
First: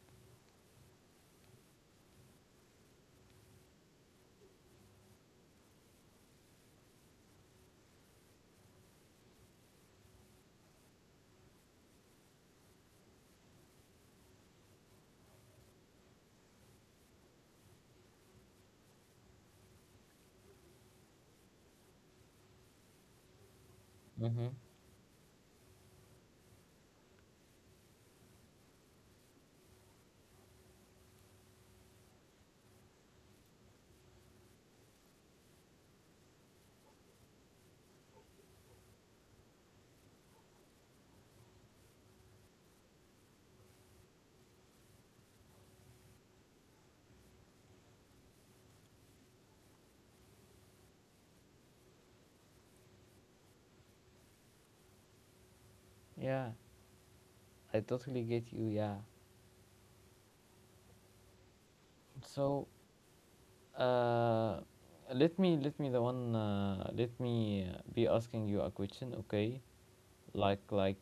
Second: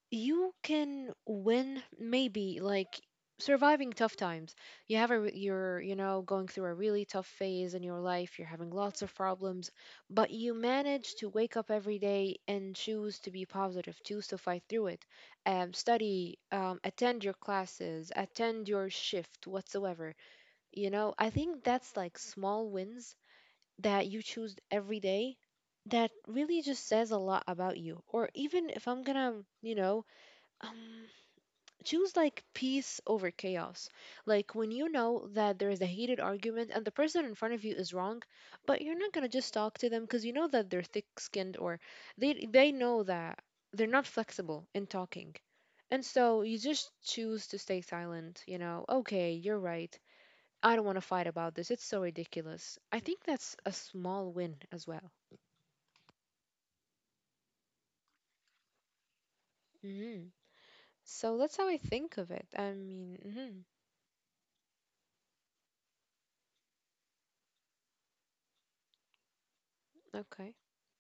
B: you can win maybe like surviving tough times. You have a you're, you know, going through a really tough phase in your life. You're having lots of problems, but you manage to wake up every day and choose to be positive, choose to fight through it, study, attend your classes, attend your shift, whatsoever. You know, I think that's like small wins that you
A: Mm-hmm.
B: choose every day that really just says a lot about you. Or even if I'm gonna, you know, um, choose like peace over chaos. Like when you know that there is a heated argument and the person in front of you is wrong, but you're not gonna just talk to them because you know that they're thick-skinned, or they know that they're not flexible in talking. And so you just choose to stay silent, you know. Okay, you're right. I don't want to fight about this. It's so ridiculous. I think that's a small win as well.
A: Yeah, I totally get you. Yeah.
B: Hmm. So that's how I think of it.
A: So,
B: I mean, mhm,
A: Uh, let me the one let me be asking you a question, okay?
B: okay.
A: Like like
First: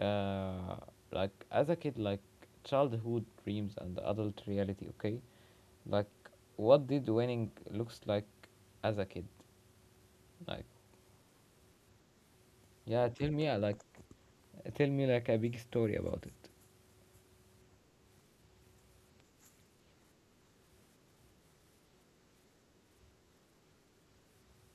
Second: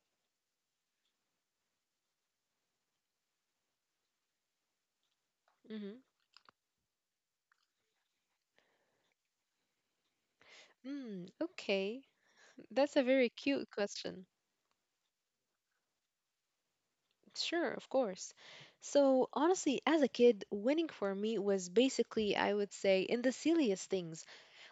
A: uh like, as a kid, like, childhood dreams and adult reality, okay?
B: Hmm.
A: Like, what did winning looks like as a kid? Like,
B: Mm, okay. That's a
A: yeah, tell
B: very
A: me
B: cute
A: like,
B: question.
A: tell me like a big story about it.
B: Sure, of course. So, honestly, as a kid, winning for me was basically, I would say, in the silliest things.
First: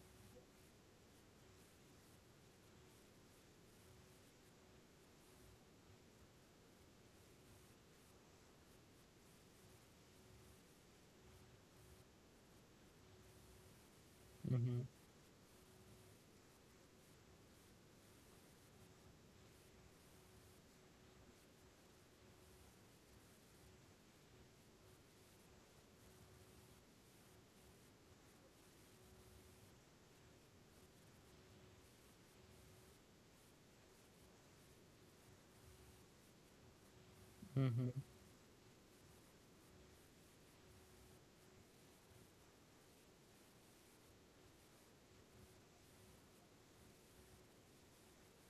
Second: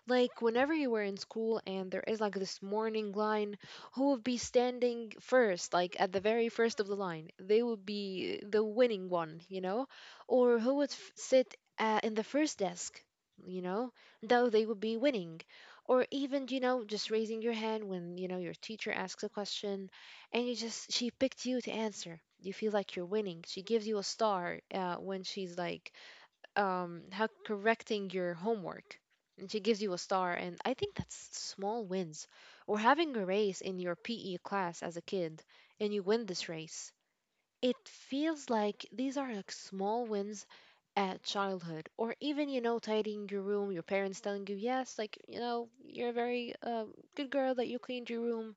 B: Like whenever you were in school and there is like this morning line, who would be standing first, like at the very first of the line? They would be the winning one, you know? Or who would sit in the first desk, you know? Though they would
A: Mhm.
B: be winning. Or even, you know, just raising your hand when, you know, your teacher asks a question and you just, she picked you to answer. You feel like you're winning. She gives you a star when she's like, how, correcting your homework, and she gives you a star, and I think that's small wins. Or having a race in your PE class as a kid and you win this race, it
A: Mhm.
B: feels like these are like small wins at childhood. Or even, you know, tidying your room, your parents telling you yes, like, you know, you're a very good girl that you cleaned your room.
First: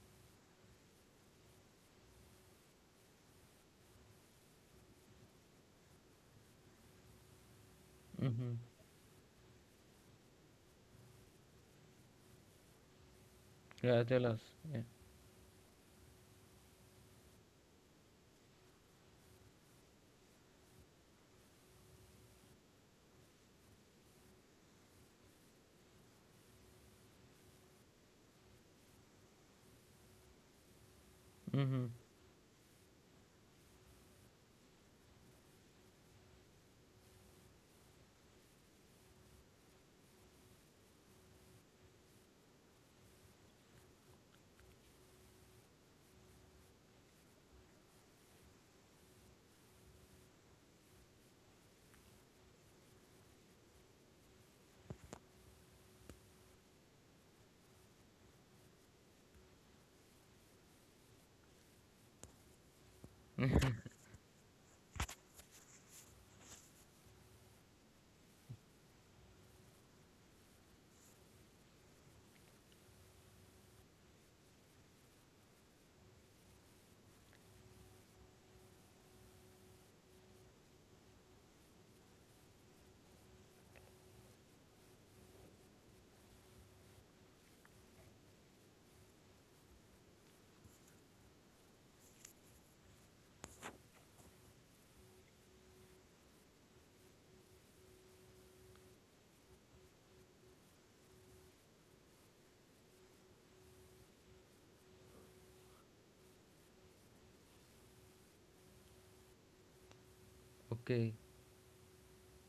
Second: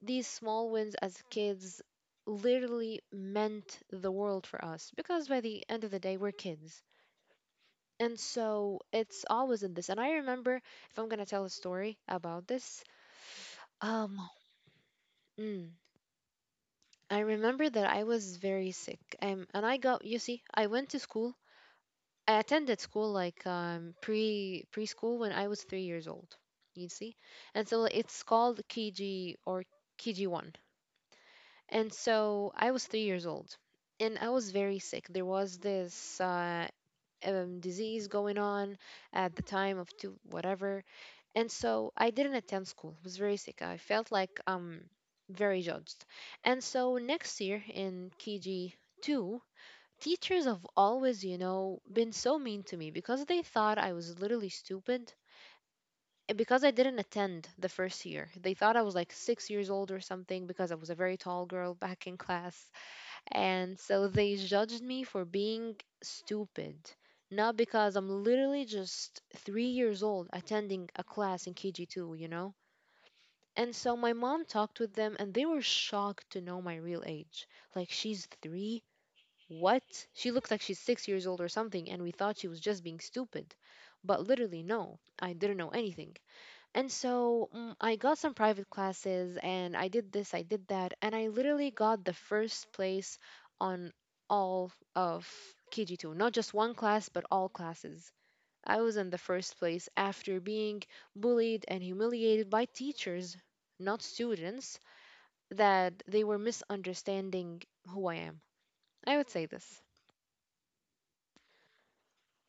B: These small wins as kids literally meant the world for us because by the end of the day we're kids. And
A: Mhm.
B: so it's always in this. And I remember, if I'm going to tell a story about this,
A: Yeah, tell
B: um,
A: us. Yeah.
B: mm, I remember that I was very sick. And I got, you see, I went to school. I attended school like preschool when I was 3 years old. You see, and so it's called KG, or KG1.
A: Mhm.
B: And so I was 3 years old, and I was very sick. There was this disease going on at the time of two whatever. And so I didn't attend school. I was very sick. I felt like very judged. And so next year in KG2, teachers have always, you know, been so mean to me because they thought I was literally stupid. And Because I didn't attend the first year, they thought I was like 6 years old or something because I was a very tall girl back in class. And so they judged me for being stupid, not because I'm literally just 3 years old attending a class in KG2, you know? And so my mom talked with them, and they were shocked to know my real age. Like, she's three? What? She looks like she's 6 years old or something, and we thought she was just being stupid. But literally, no, I didn't know anything. And so I got some private classes, and I did this, I did that, and I literally got the first place on all of KG2. Not just one class, but all classes. I was in the first place after being bullied and humiliated by teachers, not students, that they were misunderstanding who I am. I would say this.
A: Okay.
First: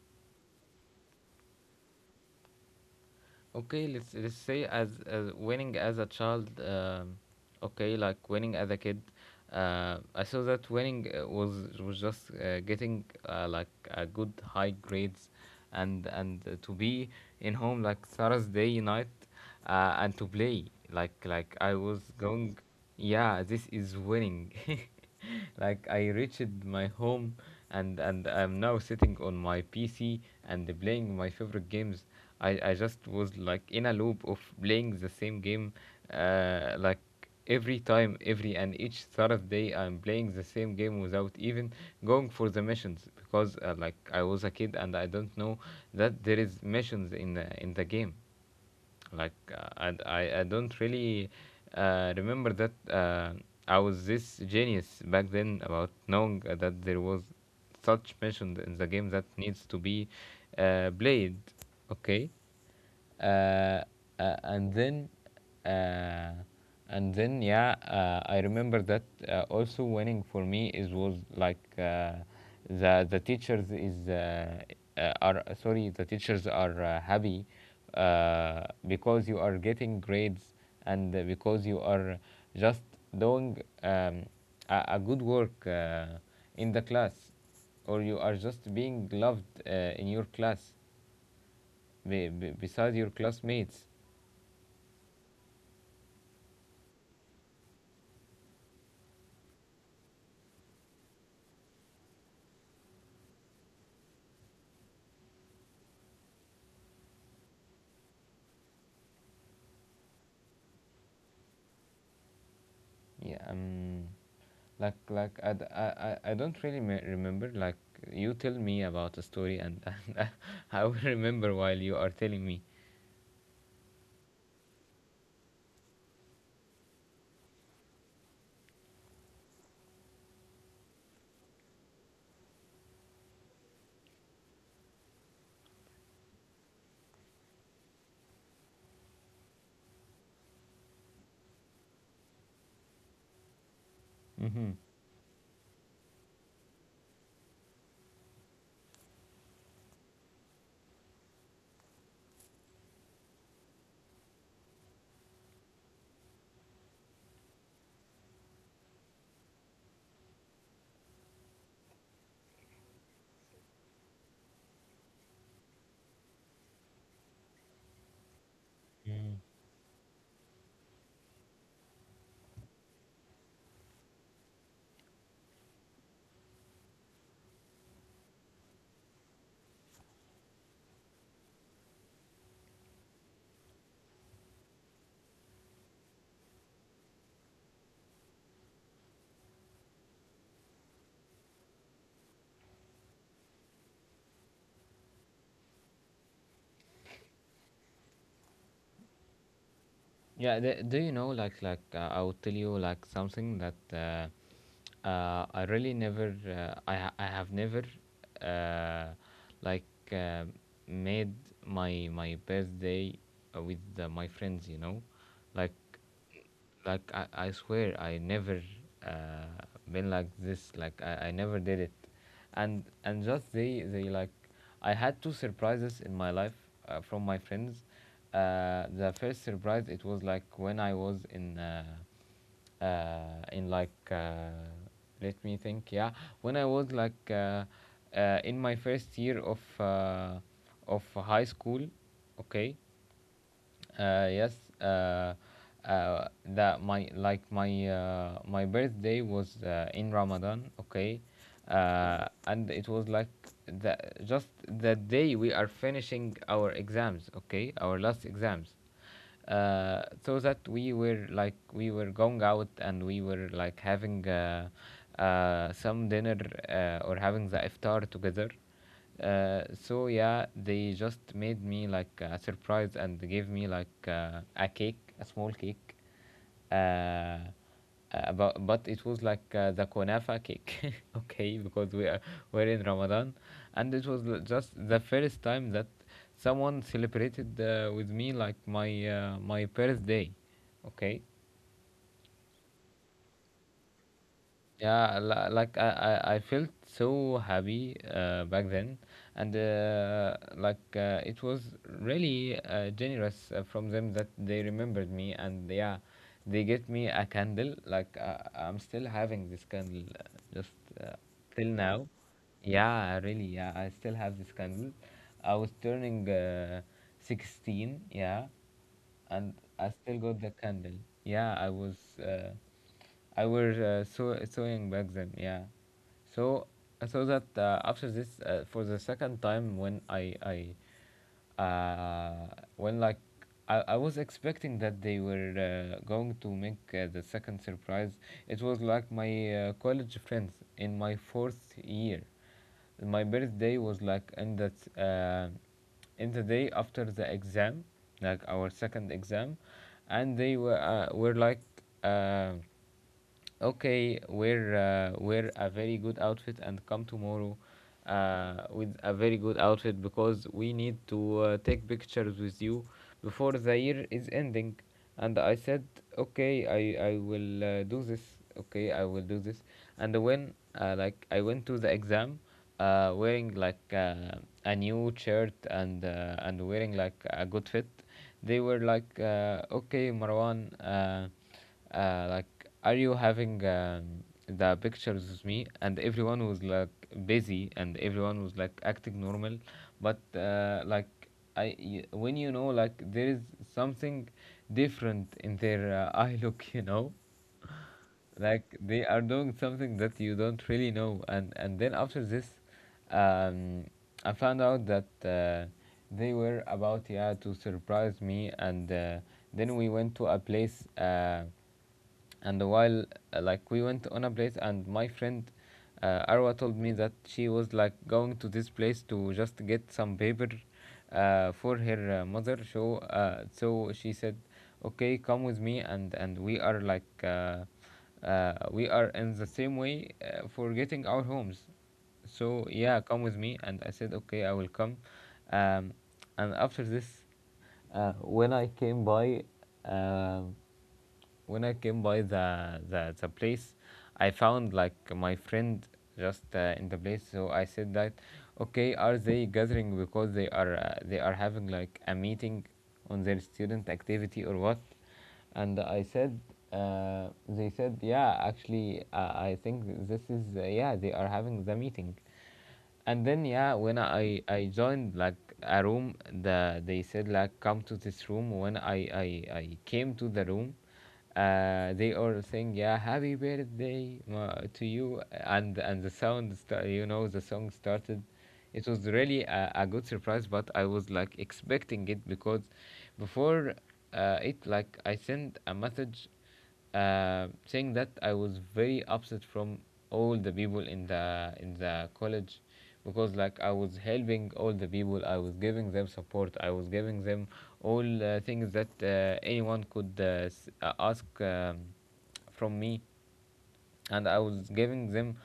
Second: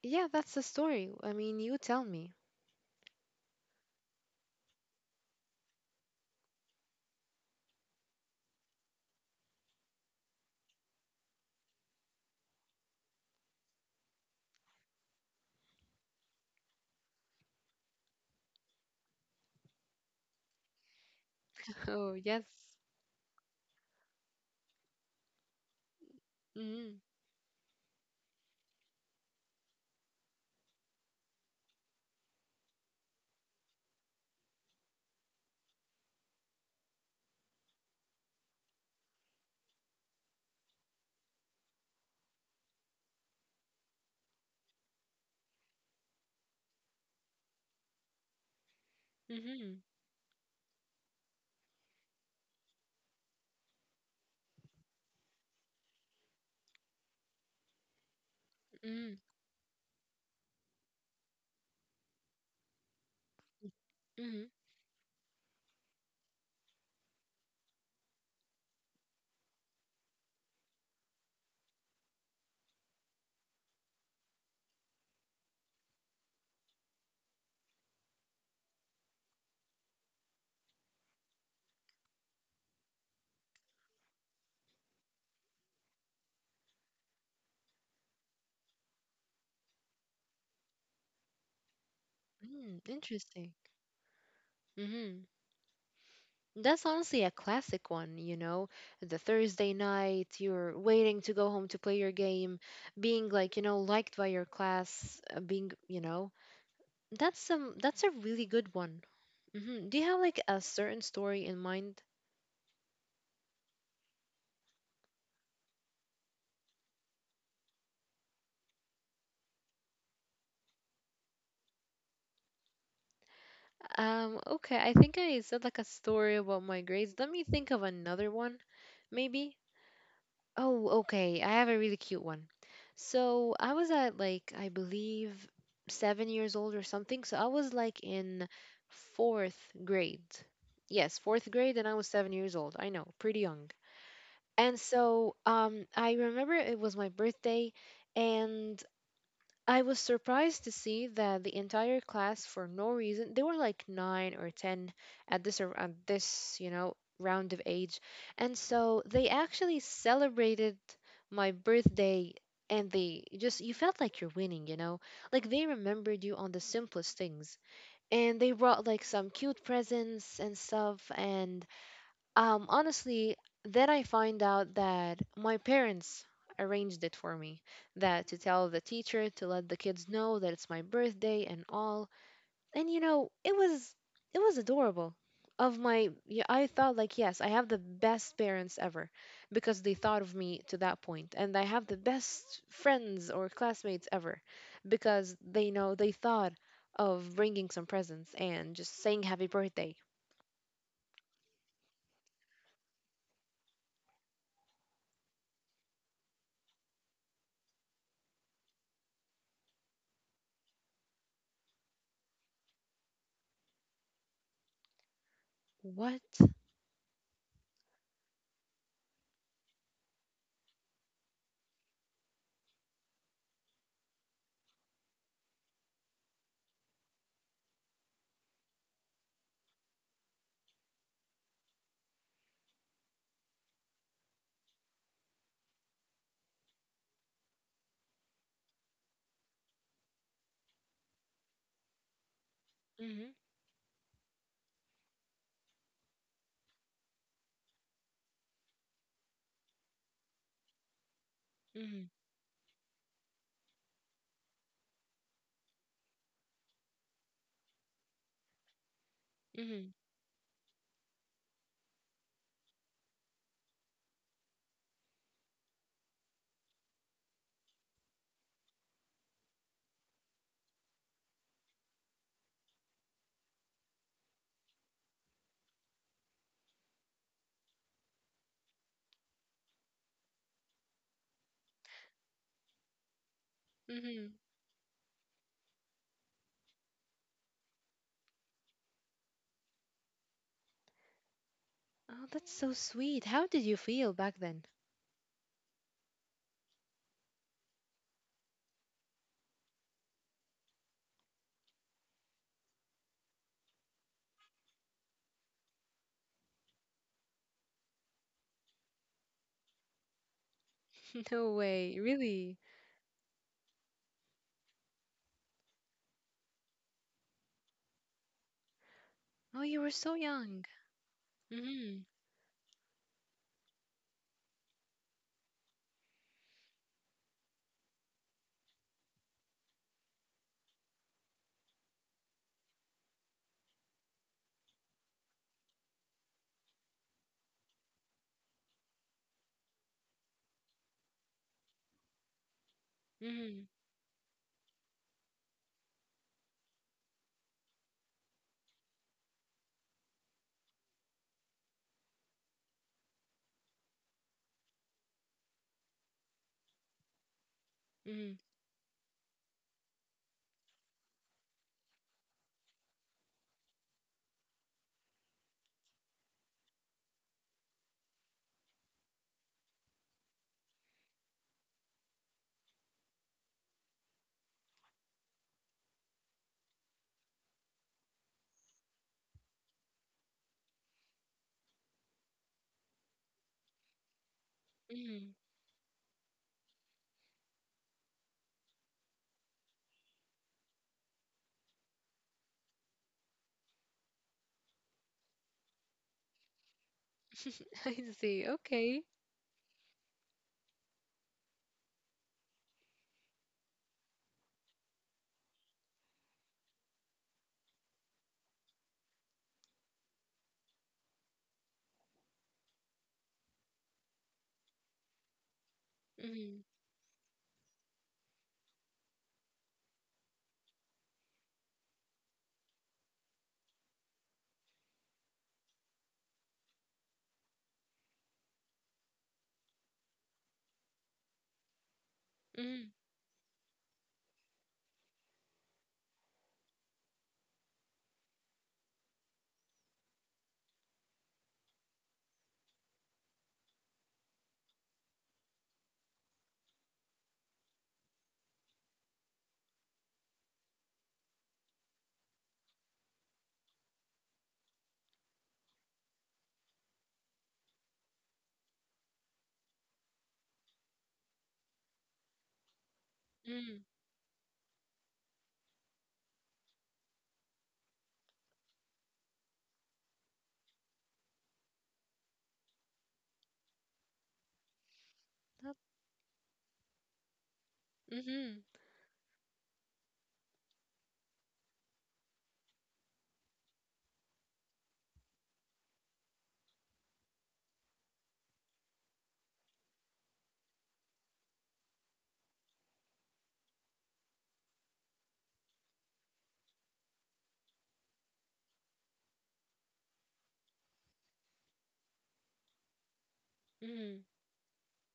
B: Yeah, that's the story. I mean, you tell me.
A: Okay, let's say as winning as a child, okay, like winning as a kid, I saw that winning was just getting like a good high grades, and to be in home like Thursday night, and to play like I was
B: Oh, yes.
A: going, yeah, this is winning. Like, I reached my
B: Mm-hmm.
A: home, and I'm now sitting on my PC and playing my favorite games. I just was like in a loop of playing the same game, uh, like every time, every and each Thursday, I'm playing the same game without even going for the missions because, like, I was a kid and I don't know that there is missions in the game. Like,
B: Mm-hmm.
A: and I don't really remember that I was this genius back then about knowing that there was such missions in the game
B: Mm-hmm.
A: that needs to be played. Okay. uh, uh, and then, uh, and then, yeah, I remember that, also winning for me is was like, the the teachers is uh, the teachers are happy because you are getting grades, and because you are just doing um, a good work in the class, or you are just being loved in your class
B: Mm-hmm.
A: beside your
B: Interesting.
A: classmates.
B: Mm-hmm. That's honestly a classic one, you know? The Thursday night, you're waiting to go home to play your game, being like, you know, liked by your class, being, you know, that's some, that's a really good one. Hmm. Do you have like a certain story in mind?
A: Yeah, like I don't really remember. Like, you tell me about a story, and and I will remember while you are telling me.
B: Okay, I think I said like a story about my grades. Let me think of another one, maybe. Oh, okay, I have a really cute one. So I was at like, I believe, 7 years old or something. So I was like in fourth grade. Yes, fourth grade, and I was 7 years old. I know, pretty young.
A: Mm-hmm.
B: And so I remember it was my birthday, and I was surprised to see that the entire class, for no reason, they were like nine or ten at this at this, you know, round of age, and so they actually celebrated my birthday, and they just, you felt like you're winning, you know, like they remembered you on the simplest things, and they brought like some
A: Mm.
B: cute presents and stuff, and honestly, then I find out that my parents arranged it for me, that to tell the teacher to let the kids know that it's my birthday and all. And you know, it was adorable. Of my, yeah, I thought like, yes, I have the best parents ever, because they thought of me to that point, and I have the best friends or classmates ever, because they know, they thought of bringing some presents and just saying happy birthday.
A: Yeah, do you know like I will tell you like something that I really never I have never uh, like uh, made my birthday with my friends. You know, like
B: What?
A: I swear I never uh, been like this. Like, I never did it. And just they like, I had two surprises in my life from my friends. The first surprise it was like when I was in uh, in like uh, let me think, yeah, when I was like in my first year of high school, okay.
B: Hmm.
A: Yes, uh, that my like my my birthday was in Ramadan, okay,
B: Hmm.
A: and it was like the just the day we are finishing our exams, okay, our last exams,
B: Hmm.
A: so that we were like we were going out, and we were like having some dinner or having the iftar together. So yeah, they just made me like a surprise and gave me like a cake, a small cake, uh, about but it was like the kunafa cake okay, because we are we're in Ramadan. And it was
B: Mm-hmm.
A: just the first time that someone celebrated with me like my birthday, okay.
B: Oh, that's so sweet. How did you feel back then?
A: Yeah, I felt so happy back then, and like, it was really generous from them that they remembered me. And yeah, they get me a candle. Like, I'm still having this candle, just
B: No
A: till
B: way,
A: now.
B: really?
A: Yeah, really. Yeah, I still have this candle. I was turning 16. Yeah, and
B: Oh, you
A: I
B: were
A: still
B: so
A: got the
B: young.
A: candle. Yeah, I was.
B: Mm-hmm.
A: I was sewing back then. Yeah, so so that after this, for the second time, when I uh, when like I was expecting that they were going to make the second surprise. It was like my college friends in my fourth year. My
B: Mm-hmm.
A: birthday was like in that in the day after the exam, like our second exam, and they were like. Uh, okay wear wear a very good outfit and come tomorrow
B: Mm-hmm.
A: with a very good outfit because we need to take pictures with you before the year is ending. And I said, okay, I will do this, okay I will do this. And when like I went to the exam wearing like a new shirt and and wearing like a good fit, they were like okay Marwan, like are you having the pictures with
B: Mm-hmm.
A: me? And everyone was like busy, and everyone was like acting normal, but like when you know like there is something different in their eye look,
B: I see.
A: like they
B: Okay.
A: are doing something that you don't really know. And then after this um I found out that they were about, yeah, to surprise me. And then we went to a place, and while like we went on a place and my friend, Arwa,
B: Mm-hmm.
A: told me that she was like going to this place to just get some paper for her mother. So so she said, okay, come with me, and we are like we are in the same way for getting our homes. So yeah,
B: Mm-hmm.
A: come with me. And I said, okay, I will come. Um, and after this, when I came by, um, when I came by the place, I found like my friend just in the place. So I said that, okay, are they gathering because they are having like a meeting on their student activity or what? And I said, they said, yeah, actually, I think this is yeah, they are having the meeting. And then yeah, when
B: Mm-hmm.
A: I joined like a room, they said like come to this room. When I came to the room, they all saying, yeah, happy birthday to you. and
B: That.
A: and the you know, the song started.
B: Mm-hmm.
A: It was really a good surprise, but I was like expecting it because before it like I sent a message saying that I was very upset from all the people in the college because like I was helping all the people, I was giving them support, I was giving them all things that anyone could ask, from me, and I
B: Mm-hmm.
A: was giving them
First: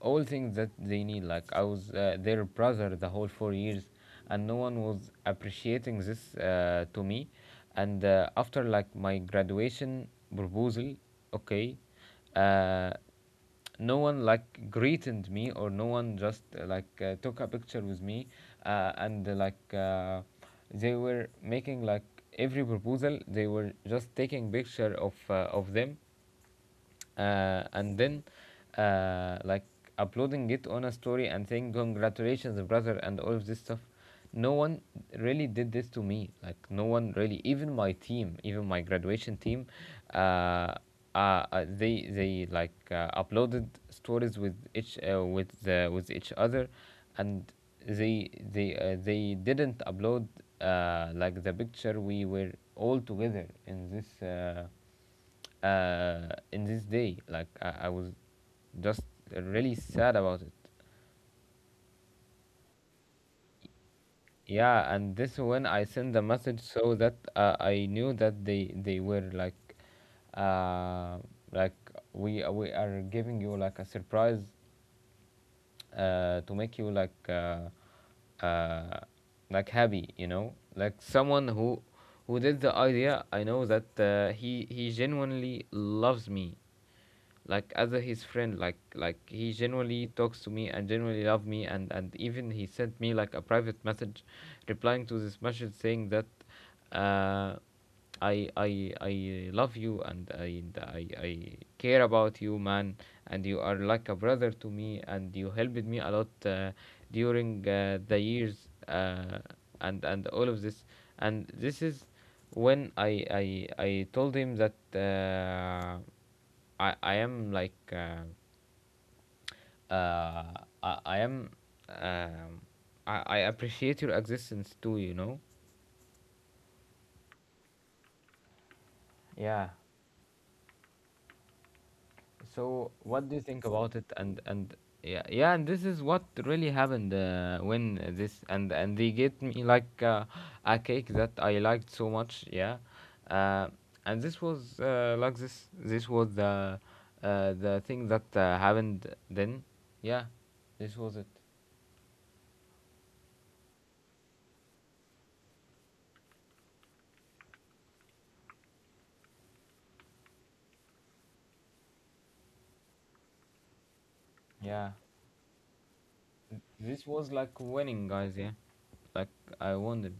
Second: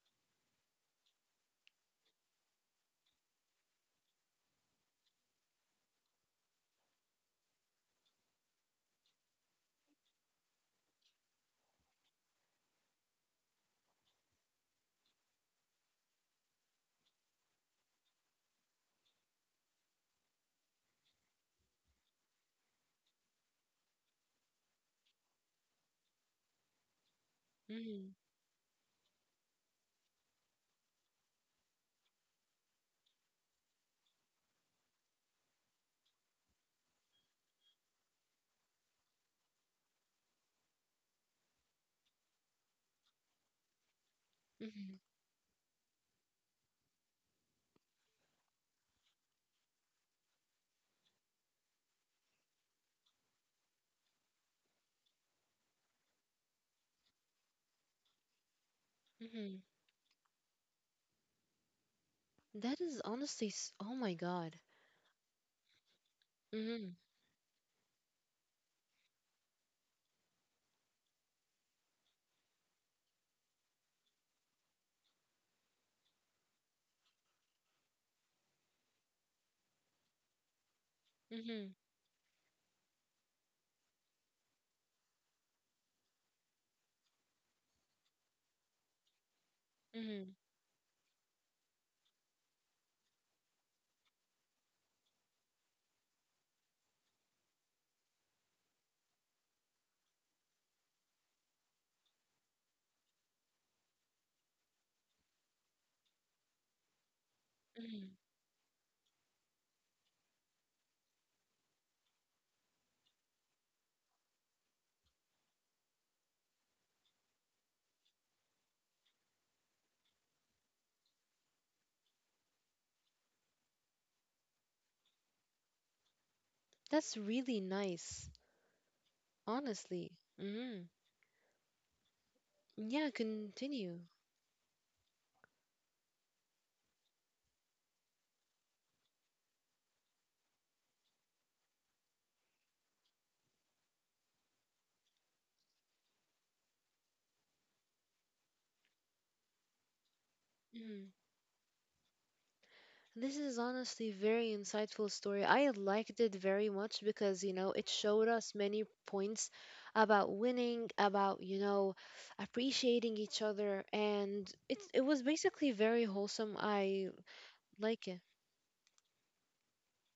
A: all things that they need. Like I was their brother the whole 4 years, and no one was appreciating this to me. And after like my graduation proposal, okay, uh, no one like greeted me or no one just took a picture with me, and like they were making like every proposal, they were just taking picture of them, and
B: Mm-hmm.
A: then like uploading it on a story and saying congratulations brother and all of this stuff. No one really did this to me, like no one really, even my team, even my graduation team, uh, they like uploaded stories with each
B: Mm-hmm.
A: with with each other. And they didn't upload like the picture we were all together in this day. Like I was just
B: Mm-hmm.
A: really sad about it.
B: That is honestly, oh my God.
A: Yeah, and this when I sent the message so
B: Mm-hmm.
A: that I knew that they were uh, like we are giving you like a surprise to make you uh, like happy, you know, like someone who
B: Mm-hmm.
A: did the idea, I know that he genuinely loves me like as a, his friend, like he genuinely talks
B: Mm-hmm.
A: to me and genuinely love me. And even he sent me like a private message replying to this message saying that uh I love you and I care about you, man. And you are like a brother to me, and you helped me a lot during the
B: Mm-hmm.
A: years, and all of this. And this is when I told him that I am like uh, I am um I appreciate your existence too. You know.
B: That's really nice,
A: Yeah.
B: honestly. Mm-hmm.
A: So
B: Yeah,
A: what do you think about it?
B: continue.
A: And yeah, yeah, and this is what really happened when this. And they get me like a cake that I liked so much. Yeah, uh, and this was like this. This was the thing that happened then. Yeah, this was it.
B: Mm-hmm. This is honestly very insightful story. I liked it very much because, you know, it showed us many points about winning, about, you know, appreciating each other, and it
A: Yeah,
B: it was basically very wholesome.
A: this
B: I
A: was like winning,
B: like it.
A: guys. Yeah, like I won it.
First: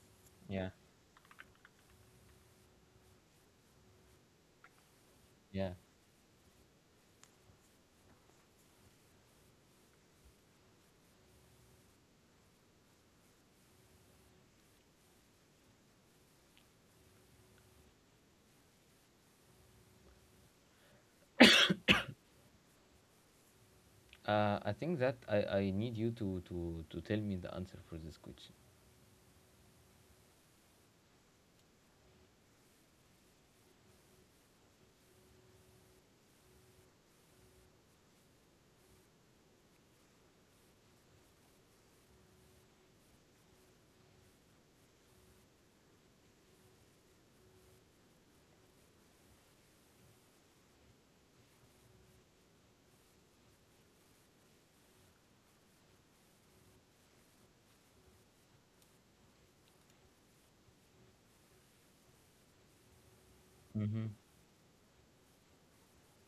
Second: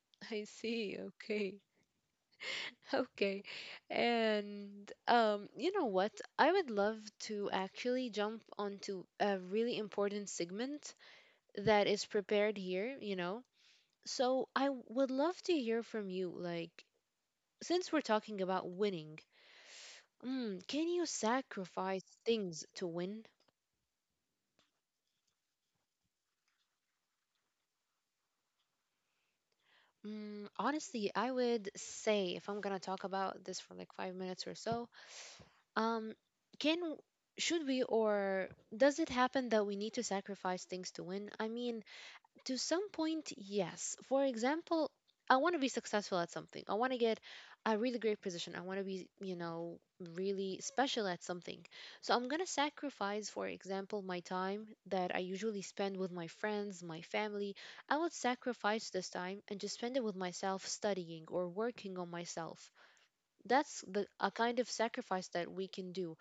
B: I
A: Yeah,
B: see. Okay. Okay. And you
A: yeah.
B: know what? I would love to actually jump onto a really important segment that is prepared here, you know. So I would love to hear from you, like, since we're talking about winning, can you sacrifice things to win?
A: I think that I need you to, to tell me the answer for this question.
B: Honestly, I would say if I'm gonna talk about this for like 5 minutes or so, um, can should we, or does it happen that we need to sacrifice things to win? I mean, to some point, yes. For example, I want to be successful at something. I want to get a really great position. I want to be, you know, really special at something. So I'm going to sacrifice, for example, my time that I usually spend with my friends, my family. I would sacrifice this time and just spend it with myself studying or working on myself. That's the
A: Mm-hmm.
B: a kind of sacrifice that we can do.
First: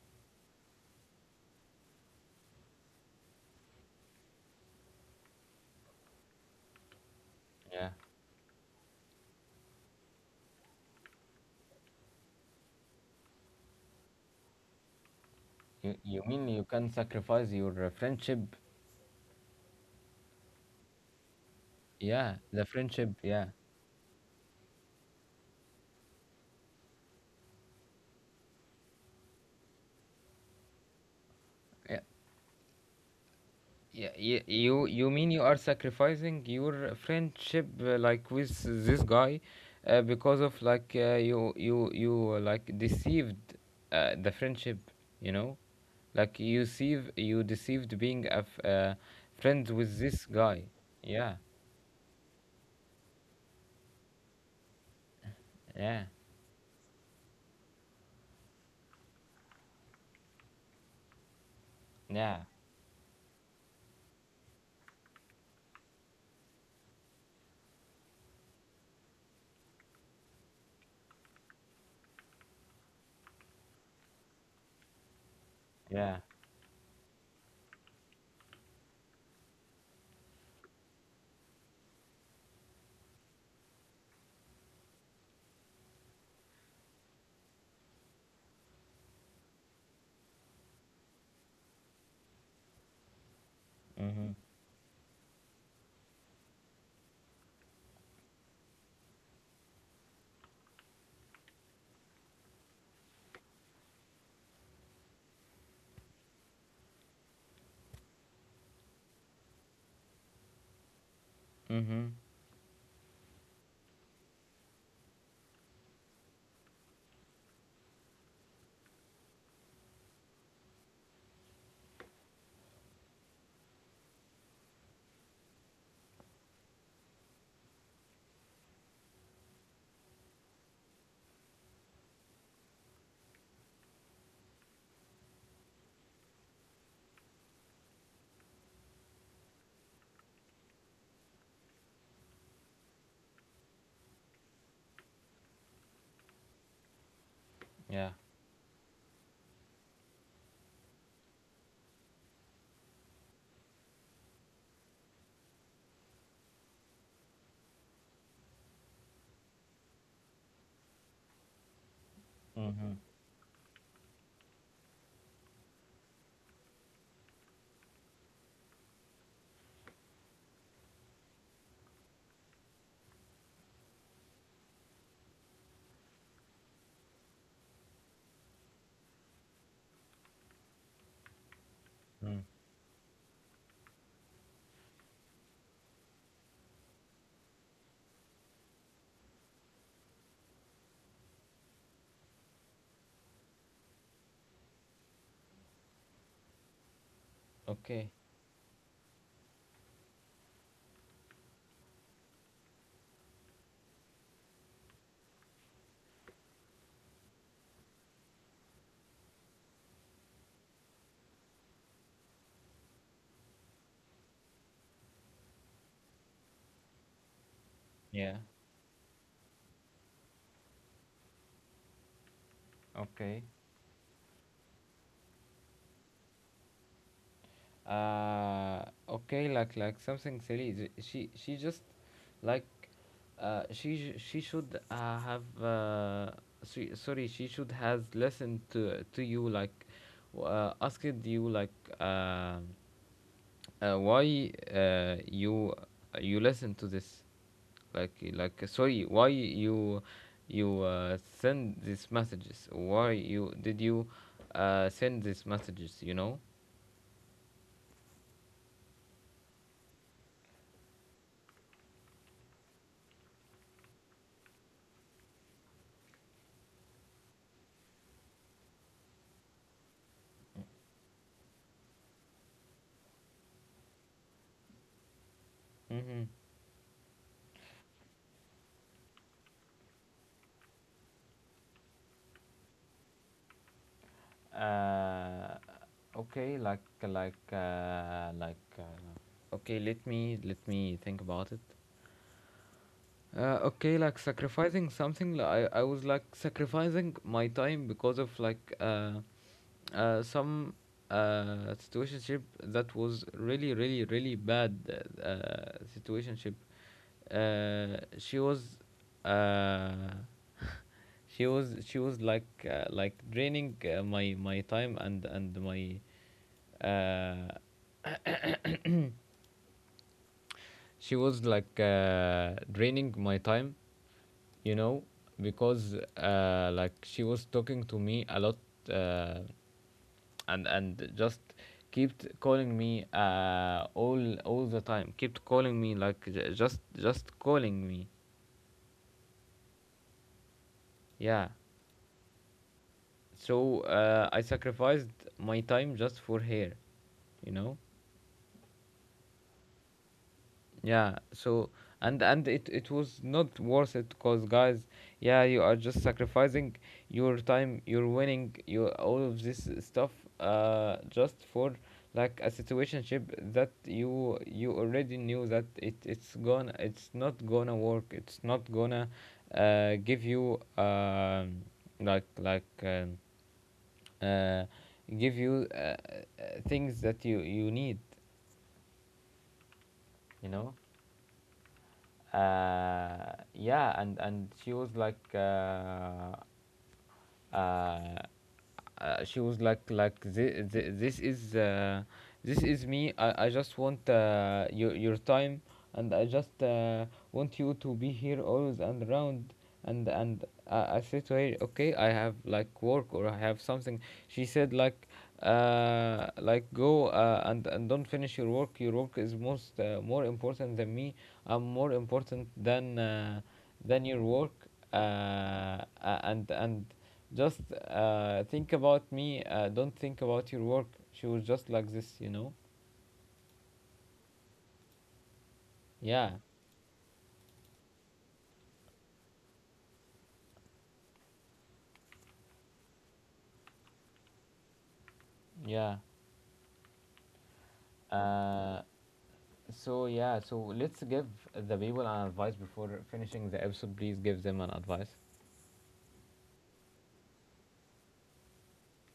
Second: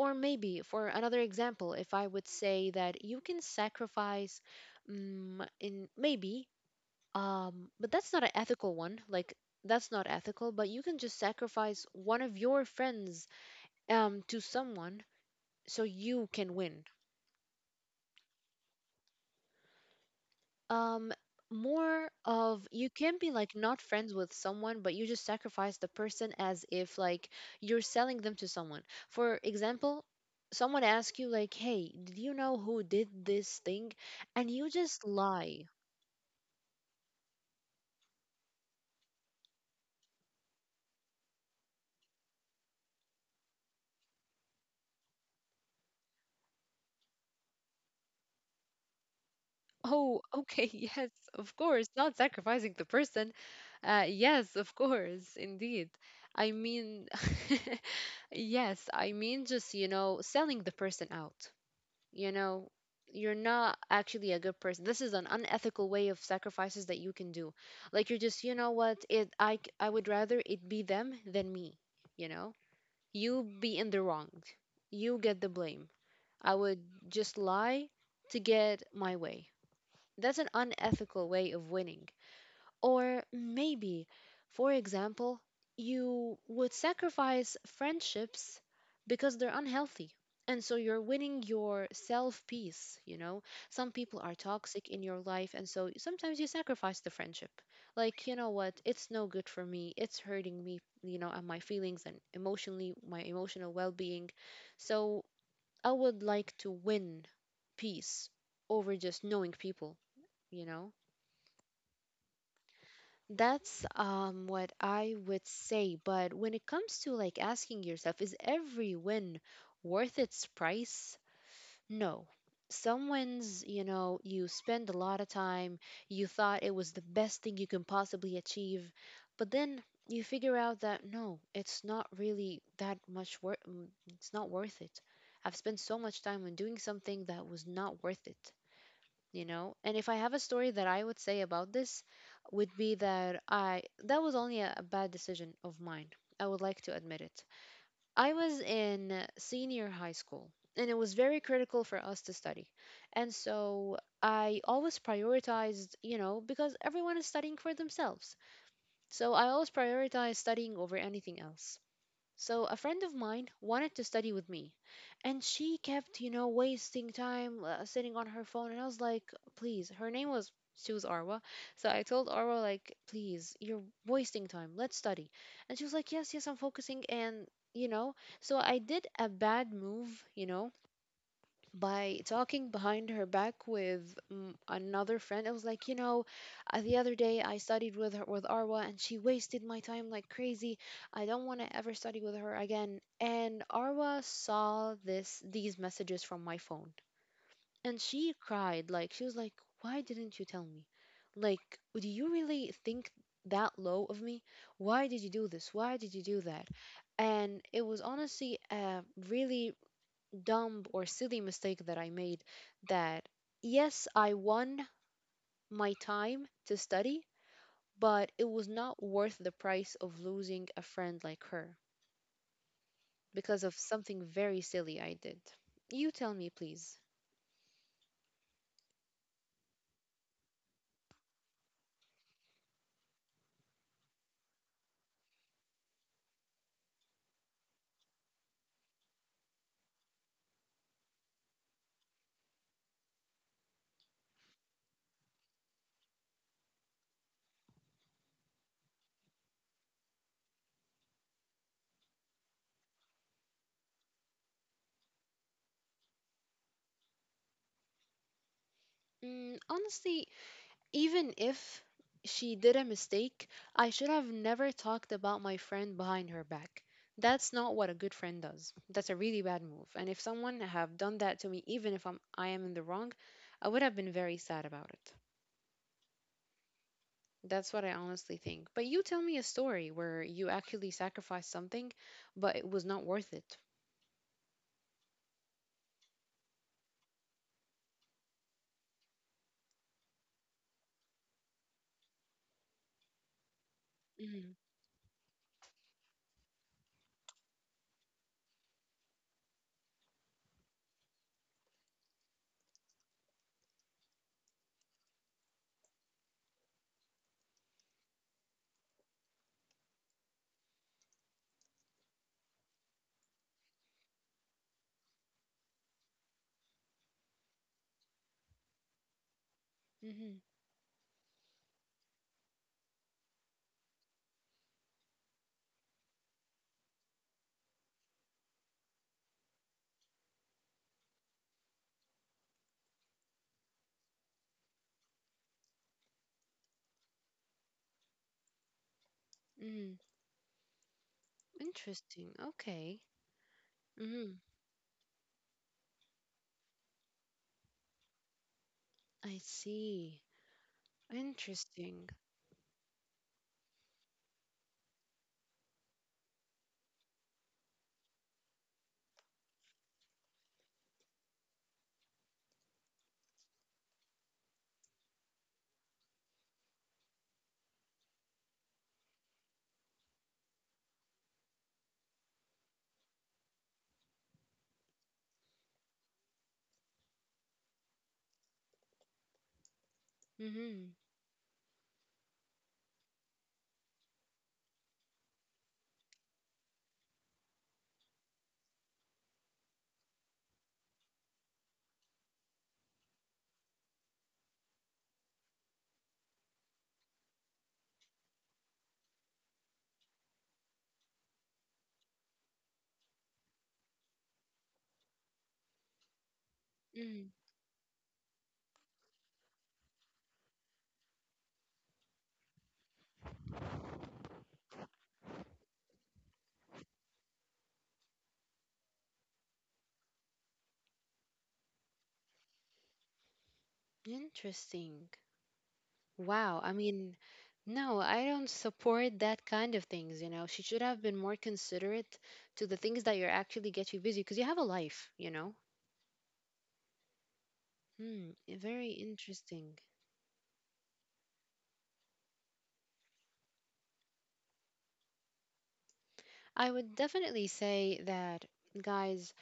B: Or maybe, for another example, if I would say that you can sacrifice in maybe
A: Yeah.
B: but that's not an ethical one. Like, that's not ethical, but you can just sacrifice one of your friends, to someone, so
A: You
B: you
A: mean
B: can
A: you
B: win.
A: can sacrifice your friendship?
B: um More
A: Yeah, the
B: of, you
A: friendship.
B: can be
A: Yeah.
B: like not friends with someone, but you just sacrifice the person as if like you're selling them to someone. For example, someone asks you like, hey,
A: Yeah.
B: did you know who did this thing,
A: Yeah. Yeah.
B: and you
A: You
B: just
A: you mean you
B: lie.
A: are sacrificing your friendship like with this guy, because of like you like deceived the friendship, you know, like you deceive you deceived being a friend with
B: Oh,
A: this
B: okay.
A: guy.
B: Yes,
A: Yeah.
B: of course, not sacrificing the person. Yes, of course, indeed.
A: Yeah.
B: I mean, yes, I mean, just, you know, selling the person out,
A: Yeah.
B: you know. You're not actually a good person. This is an unethical way of sacrifices that you can do. Like, you're just, you know what, it I would rather it be them than me, you know. You be in the wrong, you get the
A: Yeah.
B: blame. I would just lie to get my way. That's an unethical way of winning. Or maybe, for example, you would sacrifice friendships because they're unhealthy. And so you're winning your self peace, you know? Some people
A: Mhm.
B: are toxic in your life, and so sometimes you sacrifice the friendship. Like, you know what? It's no good for me. It's hurting me, you know, and my feelings and emotionally, my emotional well being. So I would like to win peace over just knowing people, you know?
A: Mhm.
B: That's what I would say. But when it comes to like asking yourself, is every win worth its price? No. Some wins, you know, you spend a lot of time, you thought it was the best thing you can possibly achieve, but then you figure out that no, it's not really that much worth, it's not worth it. I've spent so much time on doing something that was not worth it, you know. And if I have a story that I would say about this, would be that I that was only a bad decision of mine. I would like to admit it.
A: Yeah.
B: I was in senior high school, and it was very critical for us to study. And so I always prioritized, you know, because everyone is studying for themselves, so I always prioritized studying over anything else. So a friend
A: Mhm.
B: of mine wanted to study with me, and she kept, you know, wasting time sitting on her phone. And I was like, please. Her name was She was Arwa, so I told Arwa like, please, you're wasting time. Let's study. And she was like, yes, yes, I'm focusing. And, you know, so I did a bad move, you know, by
A: Mm.
B: talking behind her back with another friend. I was like, you know, the other day I studied with her, with Arwa, and she wasted my time like crazy. I don't want to ever study with her again. And Arwa saw this these messages from my phone, and
A: Okay.
B: she cried. Like, she was like, why didn't you tell me? Like, do you really think that low of me? Why did you do this? Why did you do that? And it was honestly a really dumb or silly mistake that I made, that, yes, I won my time to study, but it
A: Yeah.
B: was not worth the price of losing a friend like her
A: Okay.
B: because of something very silly I did. You tell me, please.
A: Okay, like something silly. She just like she should have she, sorry, she should has listened to you, like asked you like uh, why you listen to this, like, sorry, why you send these messages, why you did you send these messages, you know.
B: Honestly, even if she did a mistake, I should have never talked about my friend behind her back. That's not what a good friend does. That's a really bad move. And if someone have done that to me, even if I am in the wrong, I would have been very sad about it.
A: Mm-hmm.
B: That's what I honestly think. But you tell me a story where you actually sacrificed something, but it was not worth it.
A: Uh, okay, like okay, let me think about it. Okay, like
B: Mm,
A: sacrificing something. I was like sacrificing my time because of like some situationship that was really, really, really bad, situationship. She was, uh, she was like draining my my time and my, uh,
B: mhm,
A: she was like draining my time, you know, because like she was talking to me a lot, uh, and just kept calling me all the time. Kept calling me, like, just calling me.
B: mhm.
A: Yeah.
B: Interesting. Okay.
A: So
B: Mhm.
A: I sacrificed my time just for her, you know.
B: I see.
A: Yeah, so
B: Interesting.
A: and it was not worth it because guys, yeah, you are just sacrificing your time, your winning, your all of this stuff just for like a situationship that you already knew that it's gonna, it's not gonna work. It's not gonna give you like like um, uh give you things that you need, you know?
B: Mhm.
A: Yeah, and uh, she was like this, this is me, I just want your time, and I just want you to be here always and around. And I said to her, okay, I have like work or I have something. She said like go
B: Mhm.
A: and don't finish your work, your work is most more important than me, I'm more important than your work, and just think about me. Don't think about your work. She was just like this, you know.
B: Interesting.
A: Yeah,
B: Wow. I mean, no, I don't support that kind of things, you know. She should have been more considerate to the things that you're actually get you busy because you have a life, you know.
A: yeah.
B: Hmm, eh, very
A: Uh,
B: interesting.
A: so yeah, so let's give the people an advice before finishing the episode. Please give them an advice.
B: I would definitely say that, guys,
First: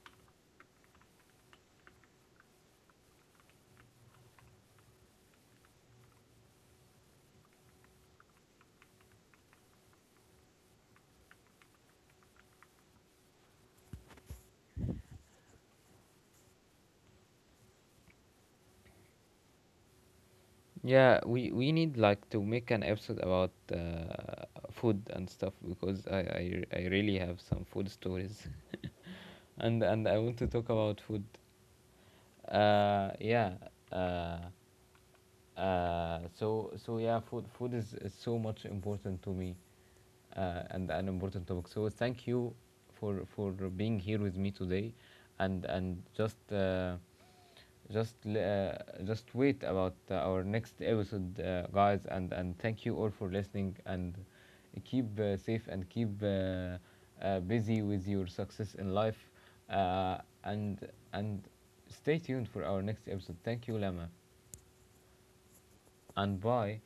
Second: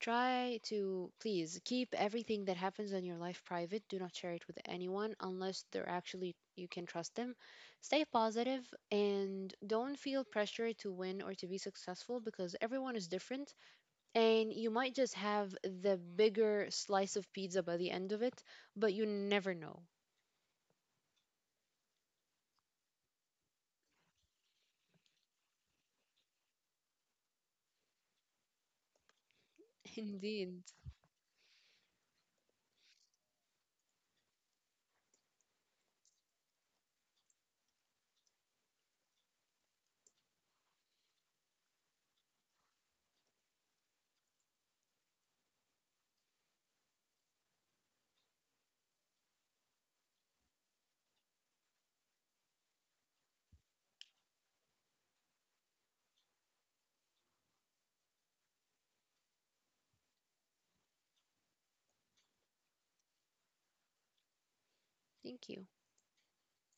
B: try to please keep everything that happens in your life private. Do not share it with anyone unless they're actually, you can trust them. Stay positive and don't feel pressure to win or to be successful because everyone is different, and you might just have the bigger slice of pizza by the end of it, but you never know.
A: Yeah, we need like to make an episode about food and stuff because I really have some food stories, and I want to talk
B: Indeed.
A: about food. Yeah. Uh, so so yeah, food is so much important to me, and an important topic. So thank you for being here with me today, and just just wait about our next episode, guys. And thank you all for listening, and keep safe, and keep busy with your success in life, uh, and stay tuned for our next episode. Thank you, Lama,
B: Thank you.
A: and bye.